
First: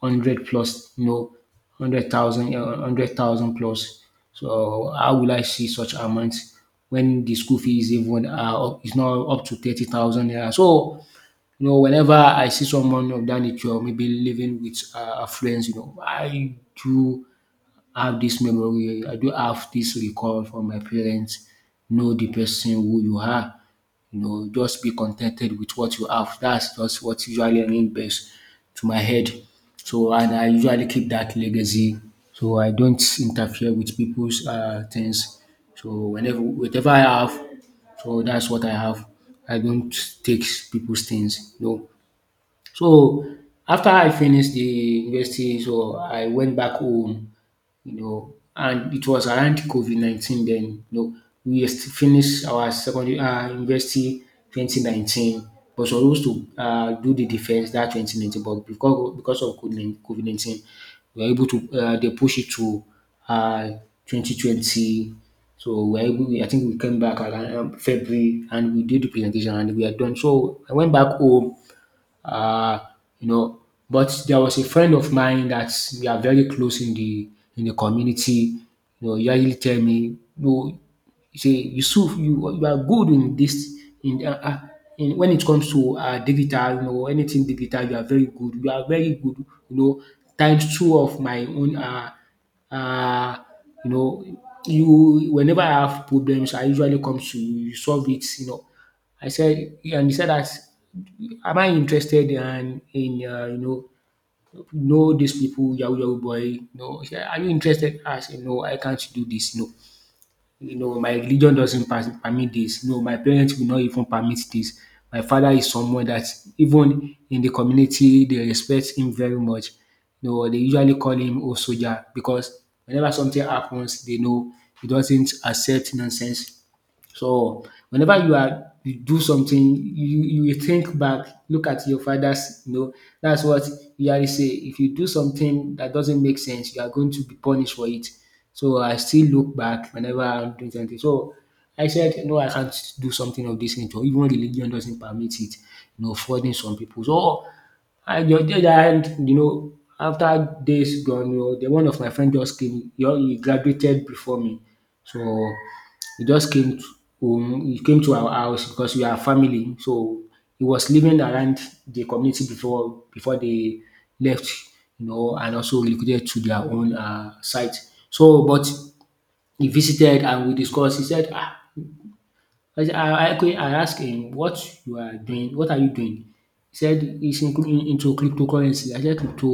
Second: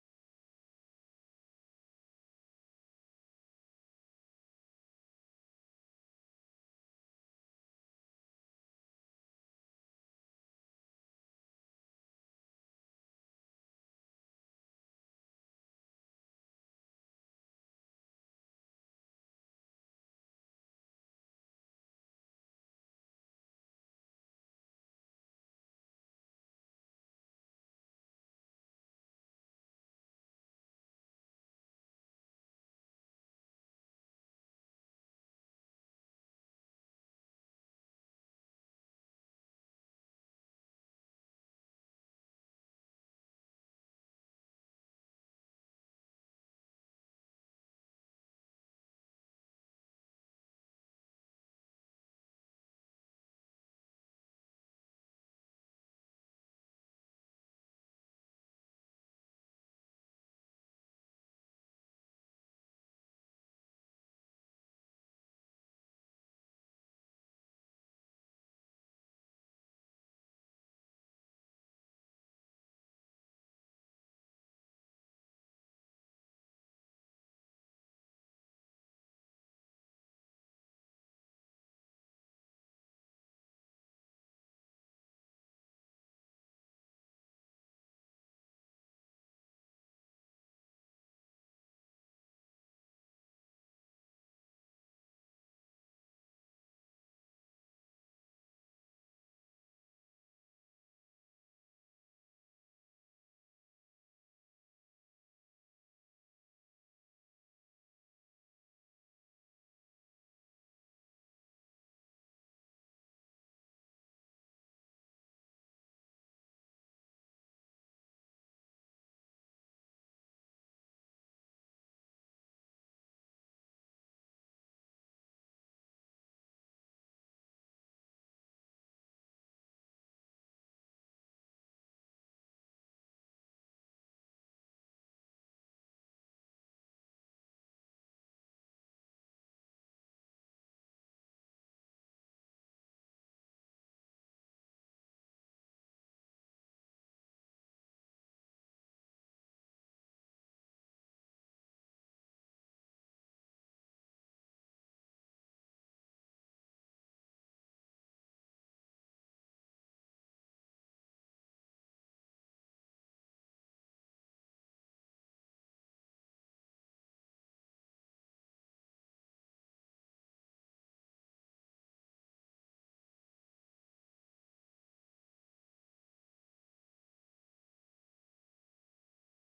Speaker 2: hundred plus, you know, 100,000 plus. So how will I see such amounts when the school fee is even is not up to 30,000 naira? So you know, whenever I see someone of that nature, maybe living with affluence, you know, I do have this memory. I do have this recall from my parents. Know the person who you are. You know, just be contented with what you have. That's just what usually rings best to my head. So, and I usually keep that legacy. So I don't interfere with people's things. So whenever, whatever I have, so that's what I have. I don't take people's things. No, so after I finished the university, so I went back home, you know, and it was around COVID 19 then. You know, finished our secondary university 2019, but supposed to do the defense that 2019, but because of COVID 19, we were able to they push it to uh, 2020. So we were able, I think we came back around February, and we did the presentation, and we are done. So I went back home, uh, you know, but there was a friend of mine that we are very close in the community. He usually tell me, no, he say Yusuf, you are good in this in uh, uh, in when it comes to digital, anything digital, you are very good. You are very good. You know, times two of my own. Uh, you know, you whenever I have problems, I usually come to you, you solve it. I said, yeah, and he said that am I interested in know these people, yahoo yahoo boy? No, say, are you interested? I say no, I can't do this. No, you know my religion doesn't permit this. No, my parents will not even permit this. My father is someone that even in the community they respect him very much. You know they usually call him old soldier because whenever something happens, they know he doesn't accept nonsense. So whenever you do something, you will think back, look at your fathers. That's what usually say. If you do something that doesn't make sense, you are going to be punished for it. So I still look back whenever I'm doing something. So I said, no, I can't do something of this nature. Even religion doesn't permit it, flooding some people. So I the other hand, after days gone, the one of my friend just came, he graduated before me. So he just came to home, he came to our house because we are family. So he was living around the community before they left, and also relocated to their own site. So, but he visited and we discussed. He said, ah, I said, I asked him what you are doing, what are you doing? He said he's into cryptocurrency. I said crypto,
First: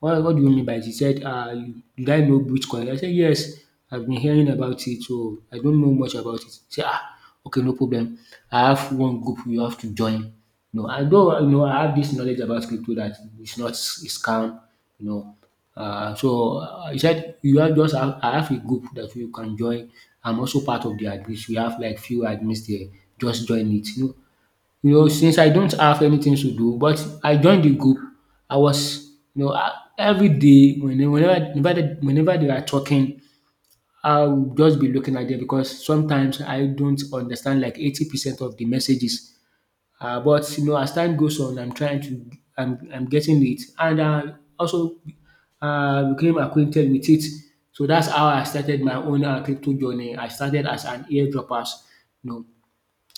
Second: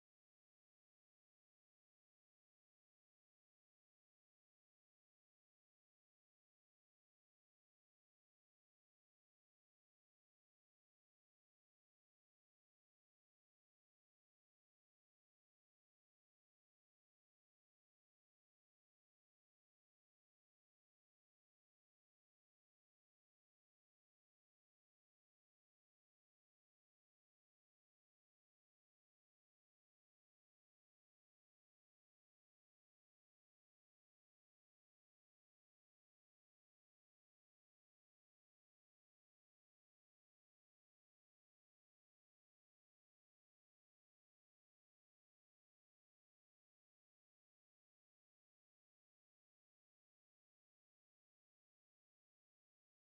Speaker 2: what do you mean by it? He said, you- did I know Bitcoin? I said, yes, I've been hearing about it, so I don't know much about it. He said, ah, okay, no problem. I have one group you have to join. I have this knowledge about crypto that it's not a scam, you know. He said you have just have I have a group that you can join. I'm also part of the admins. We have like few admins there. Just join it. Since I don't have anything to do, but I joined the group. I was, you know, I- every day whenever they are talking, I'll just be looking at them because sometimes I don't understand like 80% of the messages. But you know, as time goes on, I'm getting it, and I also became acquainted with it. So that's how I started my own crypto journey. I started as an airdroppers, you know,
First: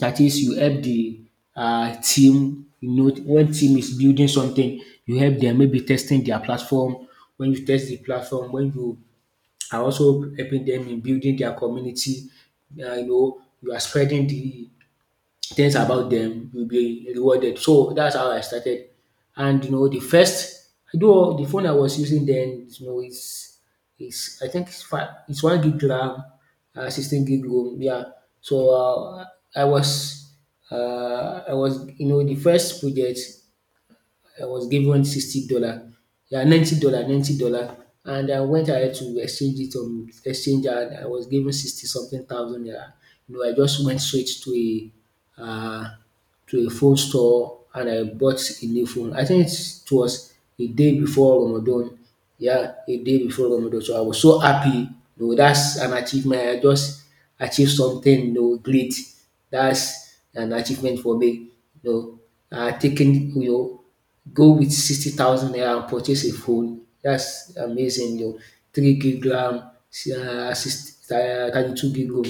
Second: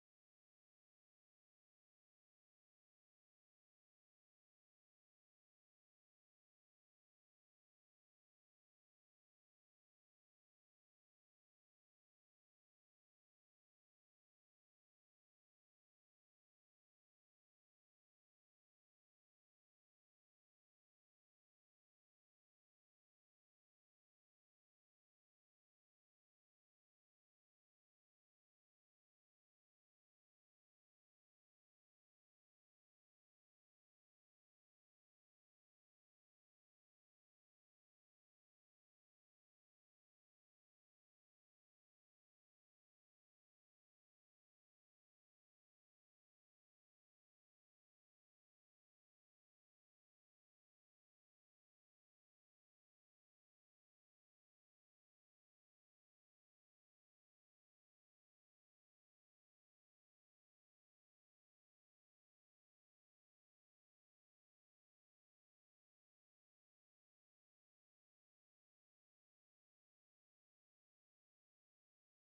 Speaker 2: that is, you help the team. You know, when team is building something, you help them maybe testing their platform. When you test the platform, when you are also helping them in building their community, you are spreading the things about them will be rewarded. So that's how I started. And you know, the first though the phone I was using then, you know, it's I think it's 1 gig RAM, 16 gig ROM. Yeah. So I was I was you know the first project I was given $60, yeah $90 and I went ahead to exchange it exchange and I was given 60 something thousand naira. You know I just went straight uh, to a phone store and I bought a new phone. I think it was a day before Ramadan. Yeah, a day before Ramadan. So I was so happy. You know, that's an achievement. I just achieved something, you know, great. That's an achievement for me. You know, uh, taking, you know, go with 60,000 naira and purchase a phone. That's amazing o. 3 gig RAM, si, six 32 gig ROM.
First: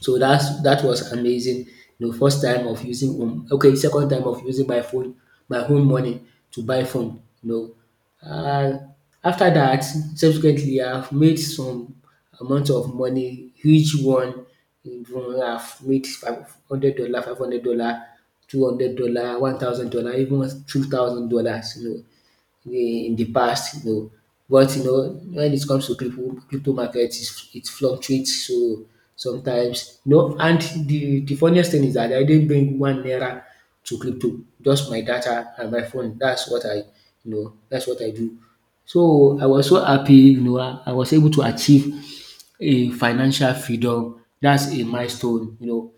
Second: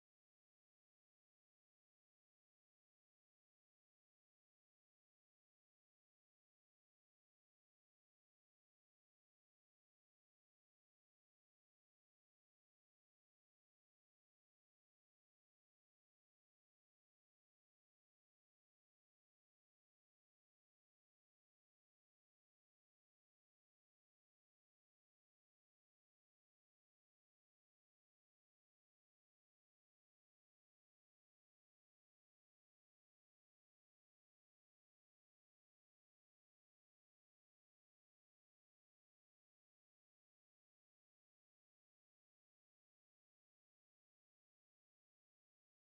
Speaker 2: So that was amazing. The first time of using okay, second time of using my phone, my own money to buy phone. Know, uh, after that, subsequently, I've made some amount of money, huge one. Even I've made $500, $200, $1,000, even $2,000. You know, in the past, you know. But you know, when it comes to crypto market, it fluctuates. So sometimes, and the funniest thing is that I didn't bring 1 naira to crypto, just my data and my phone. That's what I do. So I was so happy, you know, I was able to achieve a financial freedom. That's a milestone.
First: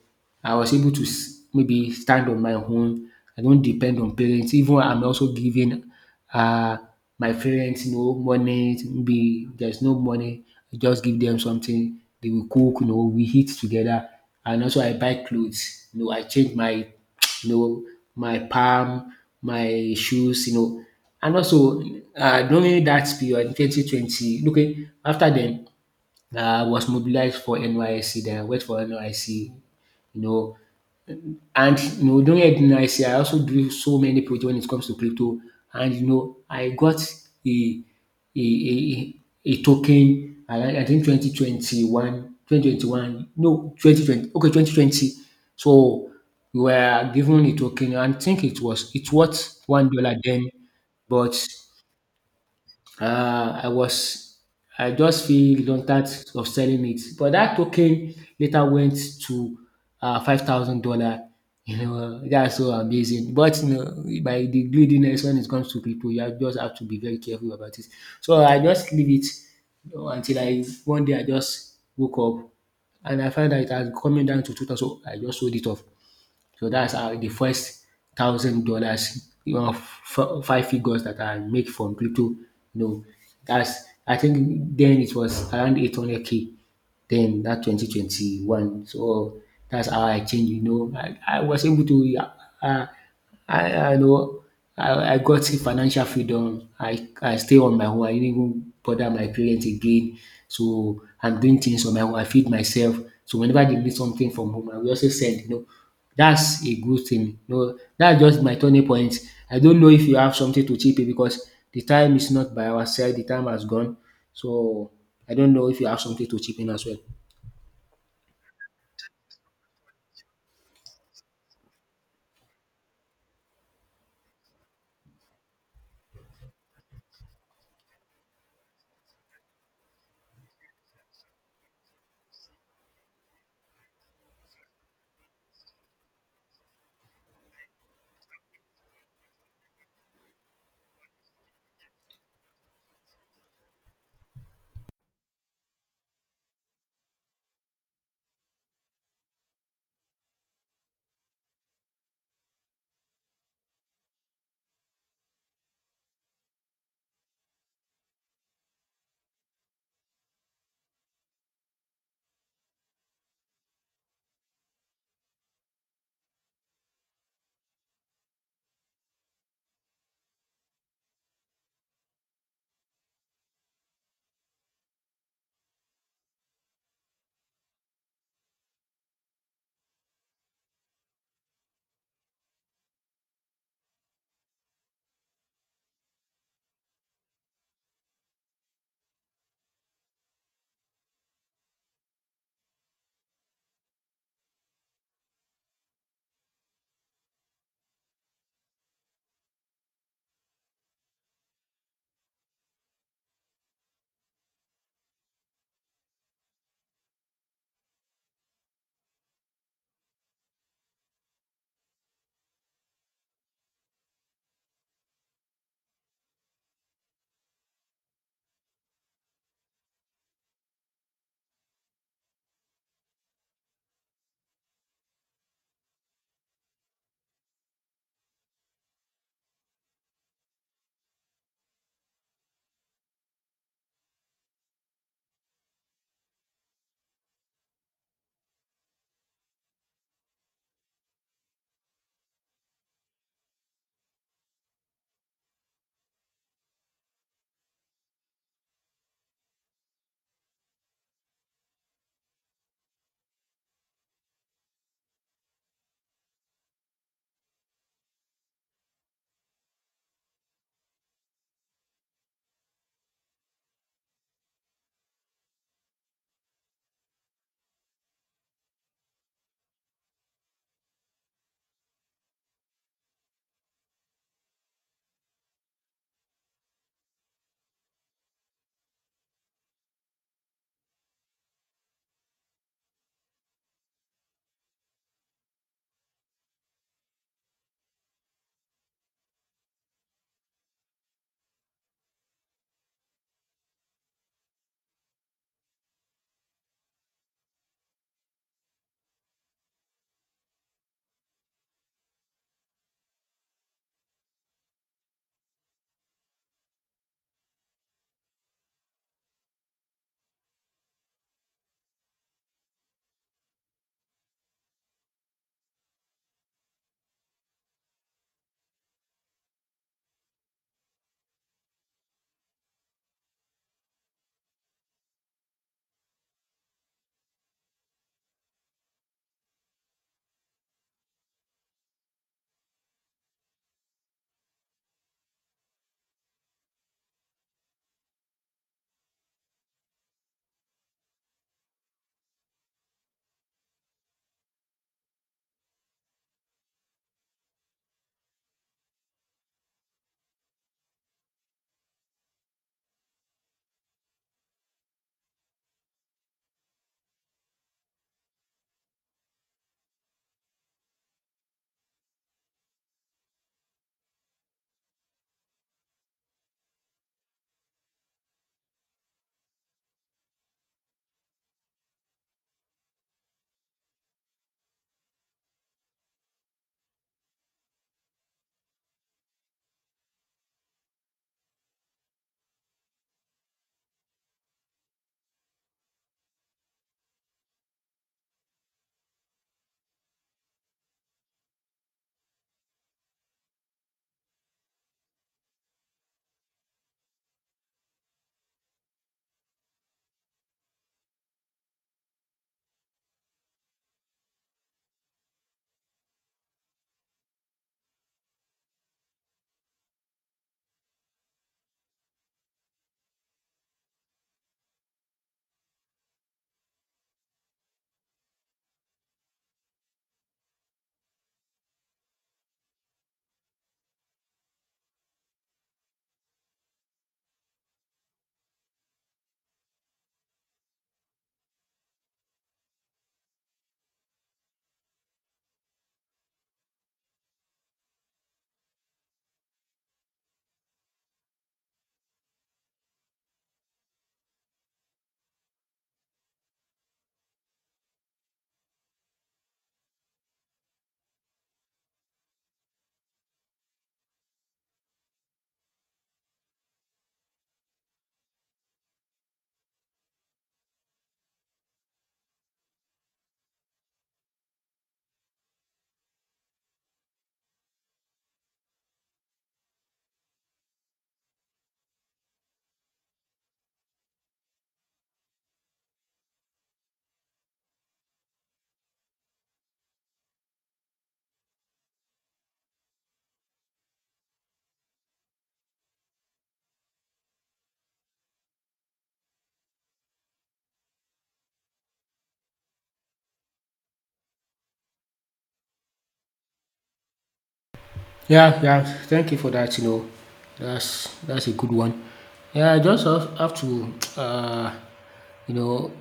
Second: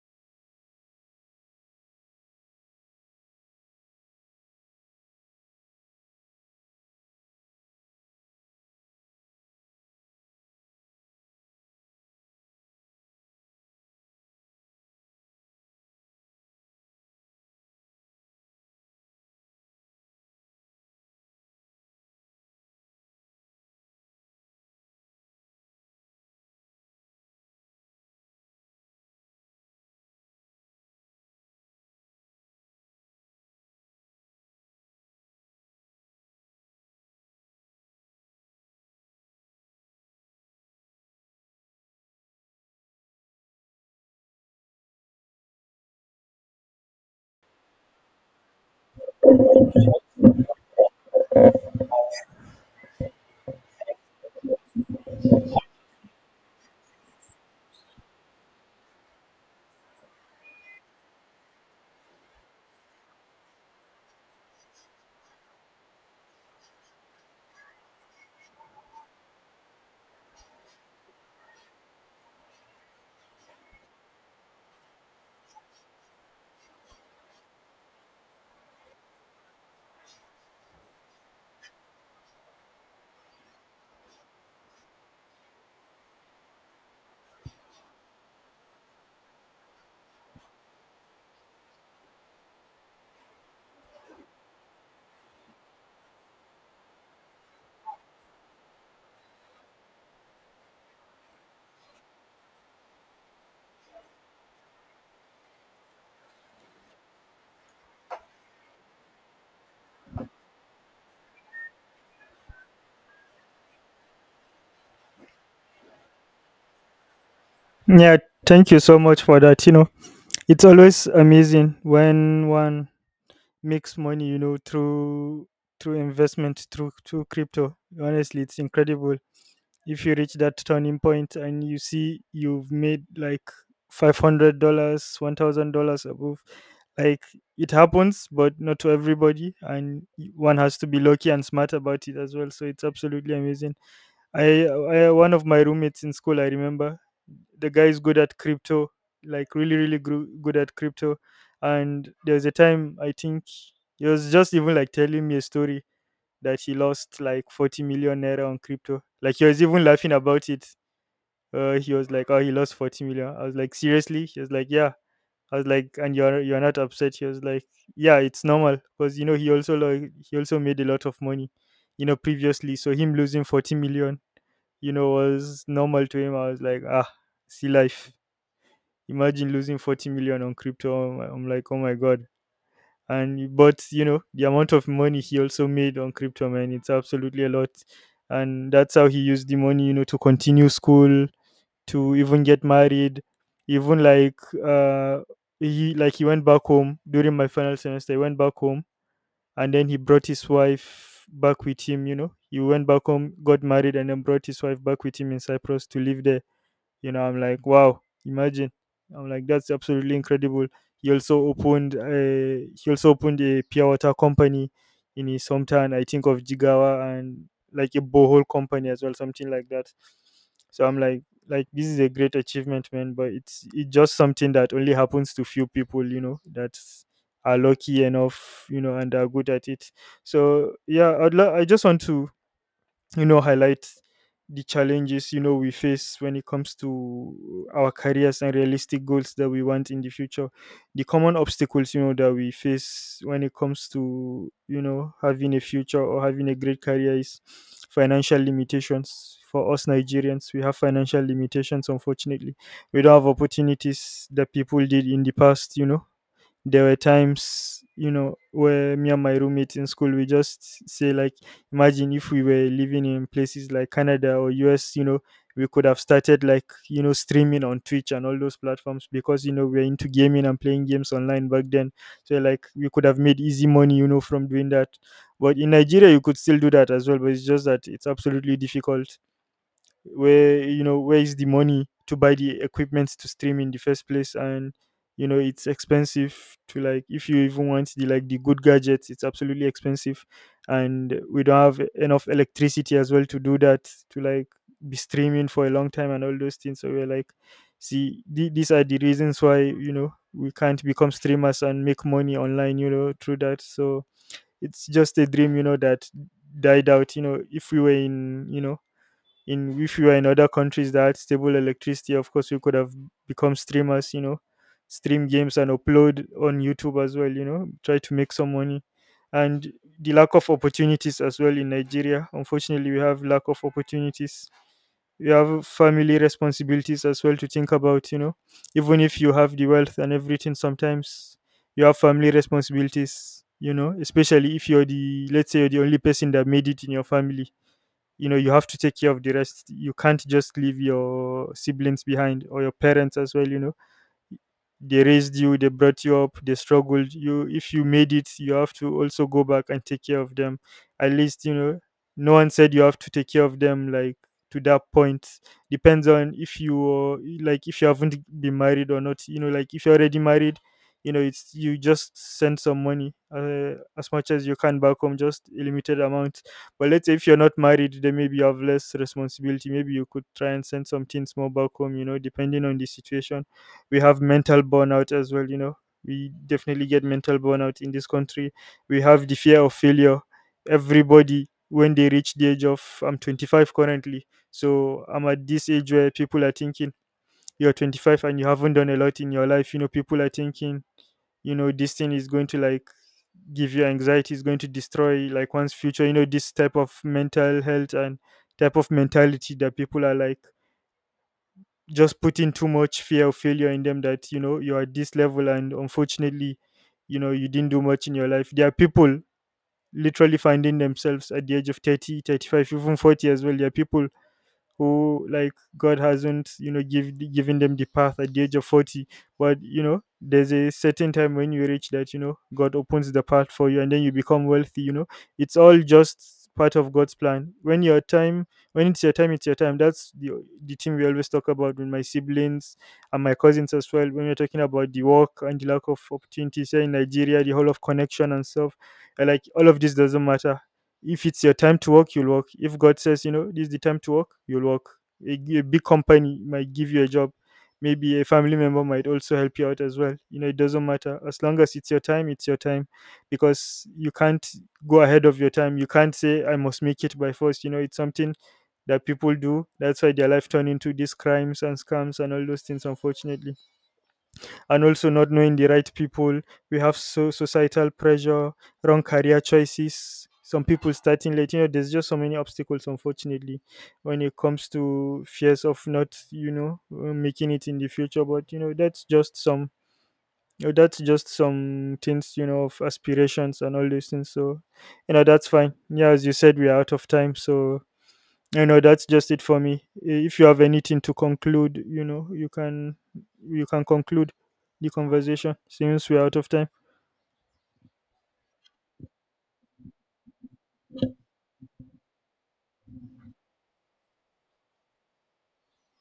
Speaker 2: I was able to s- maybe stand on my own. I don't depend on parents. Even I'm also giving uh, my parents, you know, money. Maybe there's no money, I just give them something. They will cook, you know, we eat together. And also I buy clothes. You know, I change my, you know, my palm, my shoes. And also during that period, 2020, okay, after then, I was mobilized for NYSC, then I worked for NYSC, you know. And you know, during NYSC, I also do so many projects when it comes to crypto. And you know, I got a a, a, a token I think 2021, twenty one, twenty twenty one, no, 2020, okay, 2020. So we were given a token, I think it's worth $1 then, but uh, I was I just feel reluctant of selling it. But that token later went to $5,000. You know, that's so amazing. But you know, by the greediness when it comes to crypto, you just have to be very careful about it. So I just leave it until I one day I just woke up and I found that it had come down to 2,000. So I just sold it off. So that's how the first $1,000 or five figures that I make from crypto. Know, that's, I think then it was around 800 k. Then that 2021, so that's how I changed. I was able to, uh, I, I know, I got financial freedom. I stay on my own. I didn't even bother my parents again. So I'm doing things on my own. I feed myself. So whenever they need something from home, I will also send. That's a good thing. No, that's just my turning point. I don't know if you have something to chip in because the time is not by our side. The time has gone. So I don't know if you have something to chip in as well.
Speaker 1: Yeah, thank you so much for that. You know, it's always amazing when one makes money, you know, through through investment, through crypto. Honestly, it's incredible. If you reach that turning point and you see you've made like $500, $1,000 above, like, it happens, but not to everybody, and one has to be lucky and smart about it as well. So it's absolutely amazing. I, one of my roommates in school, I remember, the guy is good at crypto, like really, really good at crypto. And there was a time, I think he was just even like telling me a story that he lost like 40 million naira on crypto. Like, he was even laughing about it. He was like, "Oh, he lost 40 million." I was like, "Seriously?" He was like, "Yeah." I was like, "And you're not upset?" He was like, "Yeah, it's normal, because you know he also, like he also made a lot of money, you know, previously. So him losing 40 million, you know, was normal to him. I was like, ah, see life. Imagine losing 40 million on crypto. I'm like, oh my God. And, but, you know, the amount of money he also made on crypto, man, it's absolutely a lot. And that's how he used the money, you know, to continue school, to even get married, even like, he like he went back home during my final semester. He went back home and then he brought his wife back with him, you know. He went back home, got married, and then brought his wife back with him in Cyprus to live there. You know, I'm like, wow, imagine. I'm like, that's absolutely incredible. He also opened a, he also opened a pure water company in his hometown, I think, of Jigawa, and like a borehole company as well, something like that. So I'm like this is a great achievement, man. But it's just something that only happens to few people, you know, that are lucky enough, you know, and are good at it. So yeah, I just want to highlight the challenges, we face when it comes to our careers and realistic goals that we want in the future. The common obstacles, that we face when it comes to, having a future or having a great career is financial limitations. For us Nigerians, we have financial limitations, unfortunately. We don't have opportunities that people did in the past, you know. There were times, where me and my roommates in school, we just say like, imagine if we were living in places like Canada or US, you know, we could have started like, streaming on Twitch and all those platforms because, we're into gaming and playing games online back then. So like, we could have made easy money, you know, from doing that. But in Nigeria, you could still do that as well, but it's just that it's absolutely difficult. Where, where is the money to buy the equipment to stream in the first place? And you know, it's expensive to, like, if you even want the, like, the good gadgets, it's absolutely expensive. And we don't have enough electricity as well to do that, to like be streaming for a long time and all those things. So we're like, these are the reasons why, we can't become streamers and make money online, you know, through that. So it's just a dream, you know, that died out. You know, if we were in, if we were in other countries that had stable electricity, of course we could have become streamers, you know, stream games and upload on YouTube as well, you know, try to make some money. And the lack of opportunities as well in Nigeria, unfortunately, we have lack of opportunities. You have family responsibilities as well to think about, you know. Even if you have the wealth and everything, sometimes you have family responsibilities, you know, especially if you're the, let's say you're the only person that made it in your family, you know, you have to take care of the rest. You can't just leave your siblings behind or your parents as well, you know. They raised you, they brought you up, they struggled you. If you made it, you have to also go back and take care of them, at least, you know. No one said you have to take care of them like to that point. Depends on if you like, if you haven't been married or not, you know. Like, if you're already married, you know, it's, you just send some money, as much as you can back home, just a limited amount. But let's say if you're not married, then maybe you have less responsibility, maybe you could try and send some things more back home, you know, depending on the situation. We have mental burnout as well, you know. We definitely get mental burnout in this country. We have the fear of failure. Everybody, when they reach the age of, I'm 25 currently, so I'm at this age where people are thinking, you're 25 and you haven't done a lot in your life. You know, people are thinking, you know, this thing is going to, like, give you anxiety, is going to destroy, like, one's future. You know, this type of mental health and type of mentality that people are, like, just putting too much fear of failure in them, that, you know, you're at this level, and unfortunately, you know, you didn't do much in your life. There are people literally finding themselves at the age of 30, 35, even 40 as well. There are people who, like, God hasn't, given them the path at the age of 40. But you know, there's a certain time when you reach that, you know, God opens the path for you, and then you become wealthy, you know. It's all just part of God's plan. When your time, when it's your time, it's your time. That's the thing we always talk about with my siblings and my cousins as well. When we're talking about the work and the lack of opportunities here in Nigeria, the whole of connection and stuff, like, all of this doesn't matter. If it's your time to work, you'll work. If God says, you know, this is the time to work, you'll work. A big company might give you a job. Maybe a family member might also help you out as well. You know, it doesn't matter. As long as it's your time, it's your time. Because you can't go ahead of your time. You can't say, I must make it by force. You know, it's something that people do. That's why their life turn into these crimes and scams and all those things, unfortunately, and also not knowing the right people. We have societal pressure, wrong career choices, some people starting late. You know, there's just so many obstacles, unfortunately, when it comes to fears of not, making it in the future. But you know, that's just some. That's just some things, you know, of aspirations and all those things. So, you know, that's fine. Yeah, as you said, we are out of time. So, I know that's just it for me. If you have anything to conclude, you know, you can conclude the conversation since we're out of time.
Speaker 2: Yeah, yeah. Thank you for that. You know, that's a good one. Yeah, I just have to, you know,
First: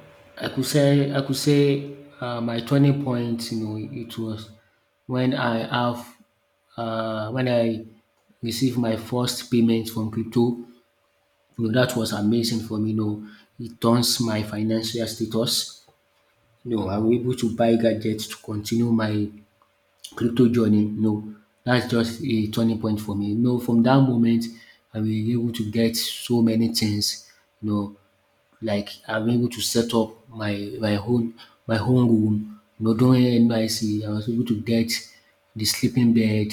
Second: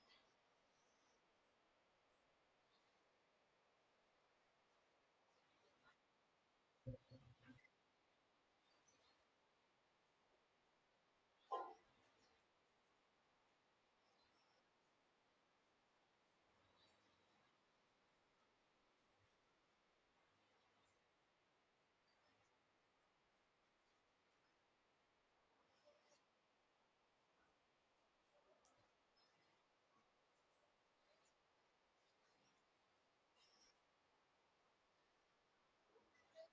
Speaker 2: I could say my turning point. You know, it was when I have when I received my first payment from crypto. You know, that was amazing for me. You know, it turns my financial status. You know, I was able to buy gadgets to continue my crypto journey, no, that's just a turning point for me. No, from that moment, I was able to get so many things, you know, like I'm able to set up my own room. You know, during NYSC, I was able to get the sleeping bed,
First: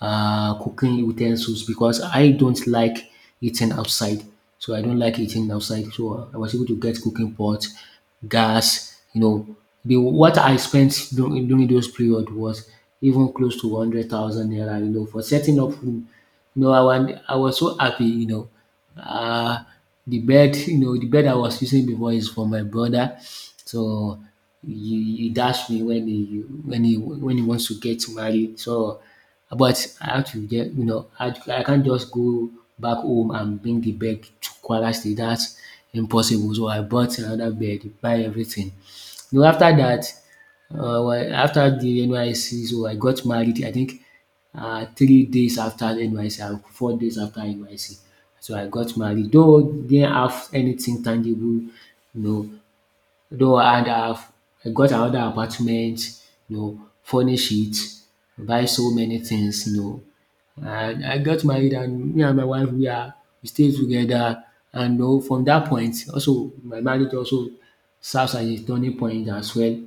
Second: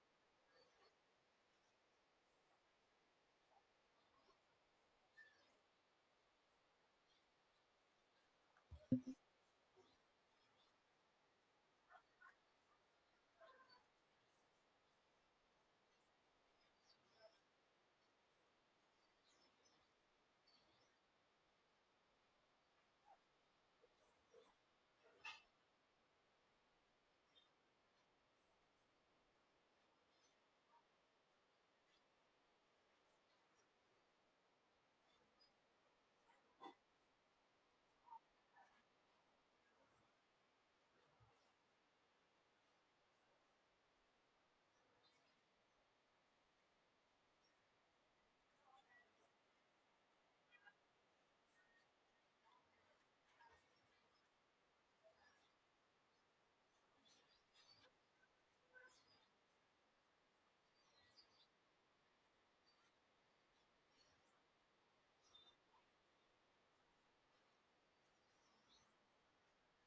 Speaker 2: cooking utensils because I don't like eating outside. So I don't like eating outside. So I was able to get cooking pot, gas. You know, the what I spent during those period was even close to 100,000 naira. You know, for setting up room no, I was so happy, you know. Uh, the bed, you know, the bed I was using before is for my brother, so he dashed me when he wants to get married. So, but I have to get, I can't just go back home and bring the bed to Kwara State. That's impossible. So I bought another bed, buy everything. You know, after that, well, after the NYC, so I got married. I think 3 days after NYC and 4 days after NYC, so I got married. Though didn't have anything tangible, you know, though I had have I got another apartment, you know, furnish it, buy so many things. And I got married and me and my wife we stay together, and you know, from that point also my marriage also serves as a turning point as well.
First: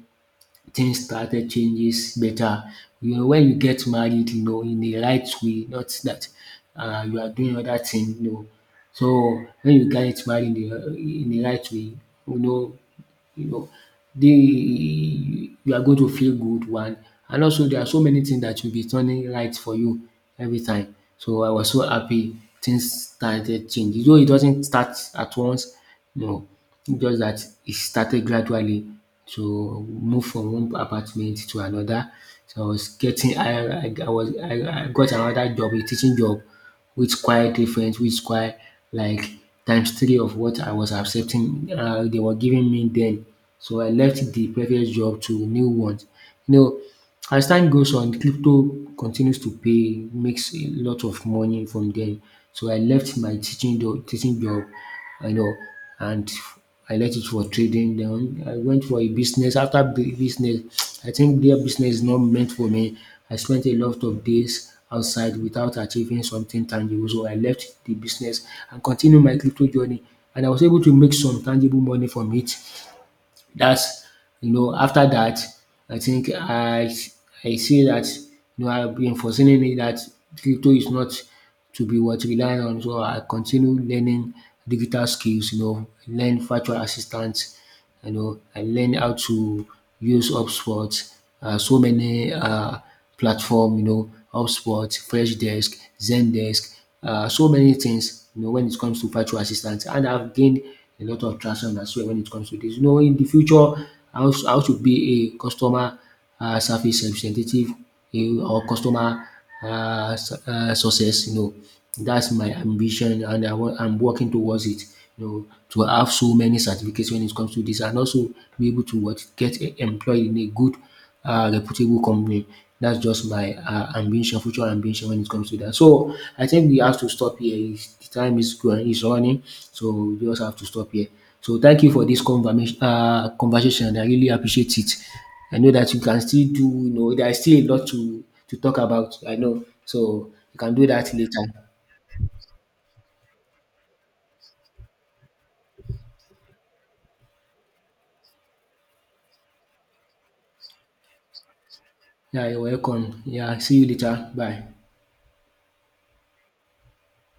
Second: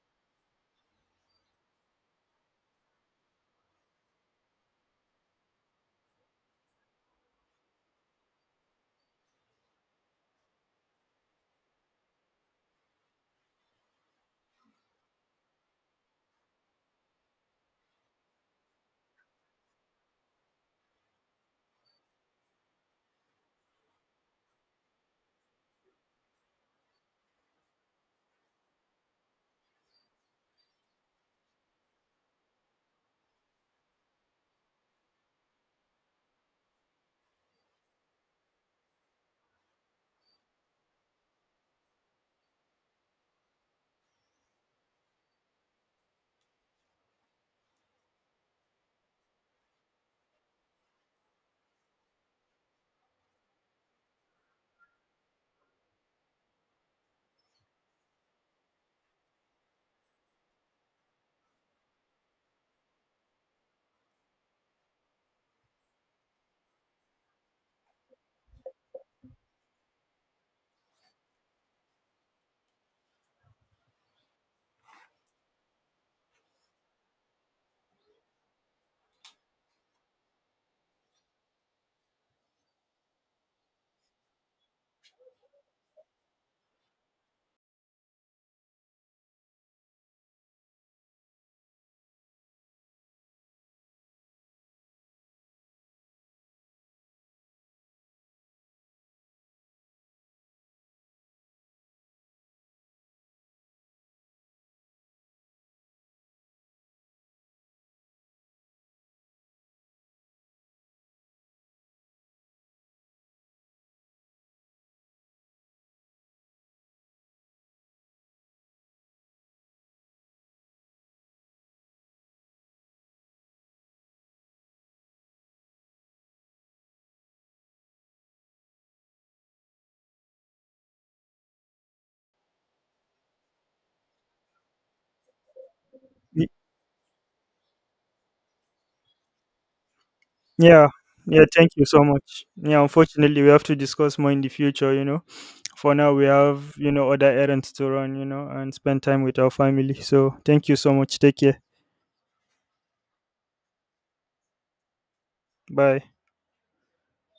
Speaker 2: Things started changes better. You know, when you get married, you know, in the right way, not that you are doing other thing. You know, so when you get married in the right way, you know you know, the you are going to feel good, one, and also there are so many things that will be turning right for you every time. So I was so happy things started changing. Though it doesn't start at once, no, just that it started gradually to move from one apartment to another. So I was getting I was I got another job, a teaching job which quite different, which quite like times three of what I was accepting they were giving me then. So I left the previous job to new ones. You know, as time goes on, crypto continues to pay, makes a lot of money from there. So I left my teaching job, you know, and I left it for trading. Then I went for a business. After business, I think their business is not meant for me. I spent a lot of days outside without achieving something tangible. So I left the business and continued my crypto journey. And I was able to make some tangible money from it. That's, you know, after that, I think I see that, you know, I've been foreseeing it that crypto is not to be what reliant on, so I continue learning digital skills, you know, learn virtual assistants. You know, I learn how to use HubSpot, so many platform, you know, HubSpot, Freshdesk, Zendesk, so many things, you know, when it comes to virtual assistants. And I've gained a lot of traction as well when it comes to this. You know, in the future, I also be a customer service representative or customer success. You know, that's my ambition, and I'm working towards it. You know, to have so many certificates when it comes to this, and also be able to what get employed in a good, reputable company. That's just my ambition, future ambition when it comes to that. So I think we have to stop here. The time is going, is running, so we just have to stop here. So thank you for this conversation. Conversation, I really appreciate it. I know that you can still
Speaker 1: Y-
Speaker 2: do, you know, there is still a lot to talk about, I know. So, you can do
Speaker 1: Yeah.
Speaker 2: that later.
Speaker 1: Yeah, thank you so much. Yeah, unfortunately we have to discuss more in the future, you know. For now we have, you know, other errands to run, you know, and spend time with our family. So thank you so much. Take care.
Speaker 2: Yeah, you're welcome. Yeah, see you later. Bye.
Speaker 1: Bye.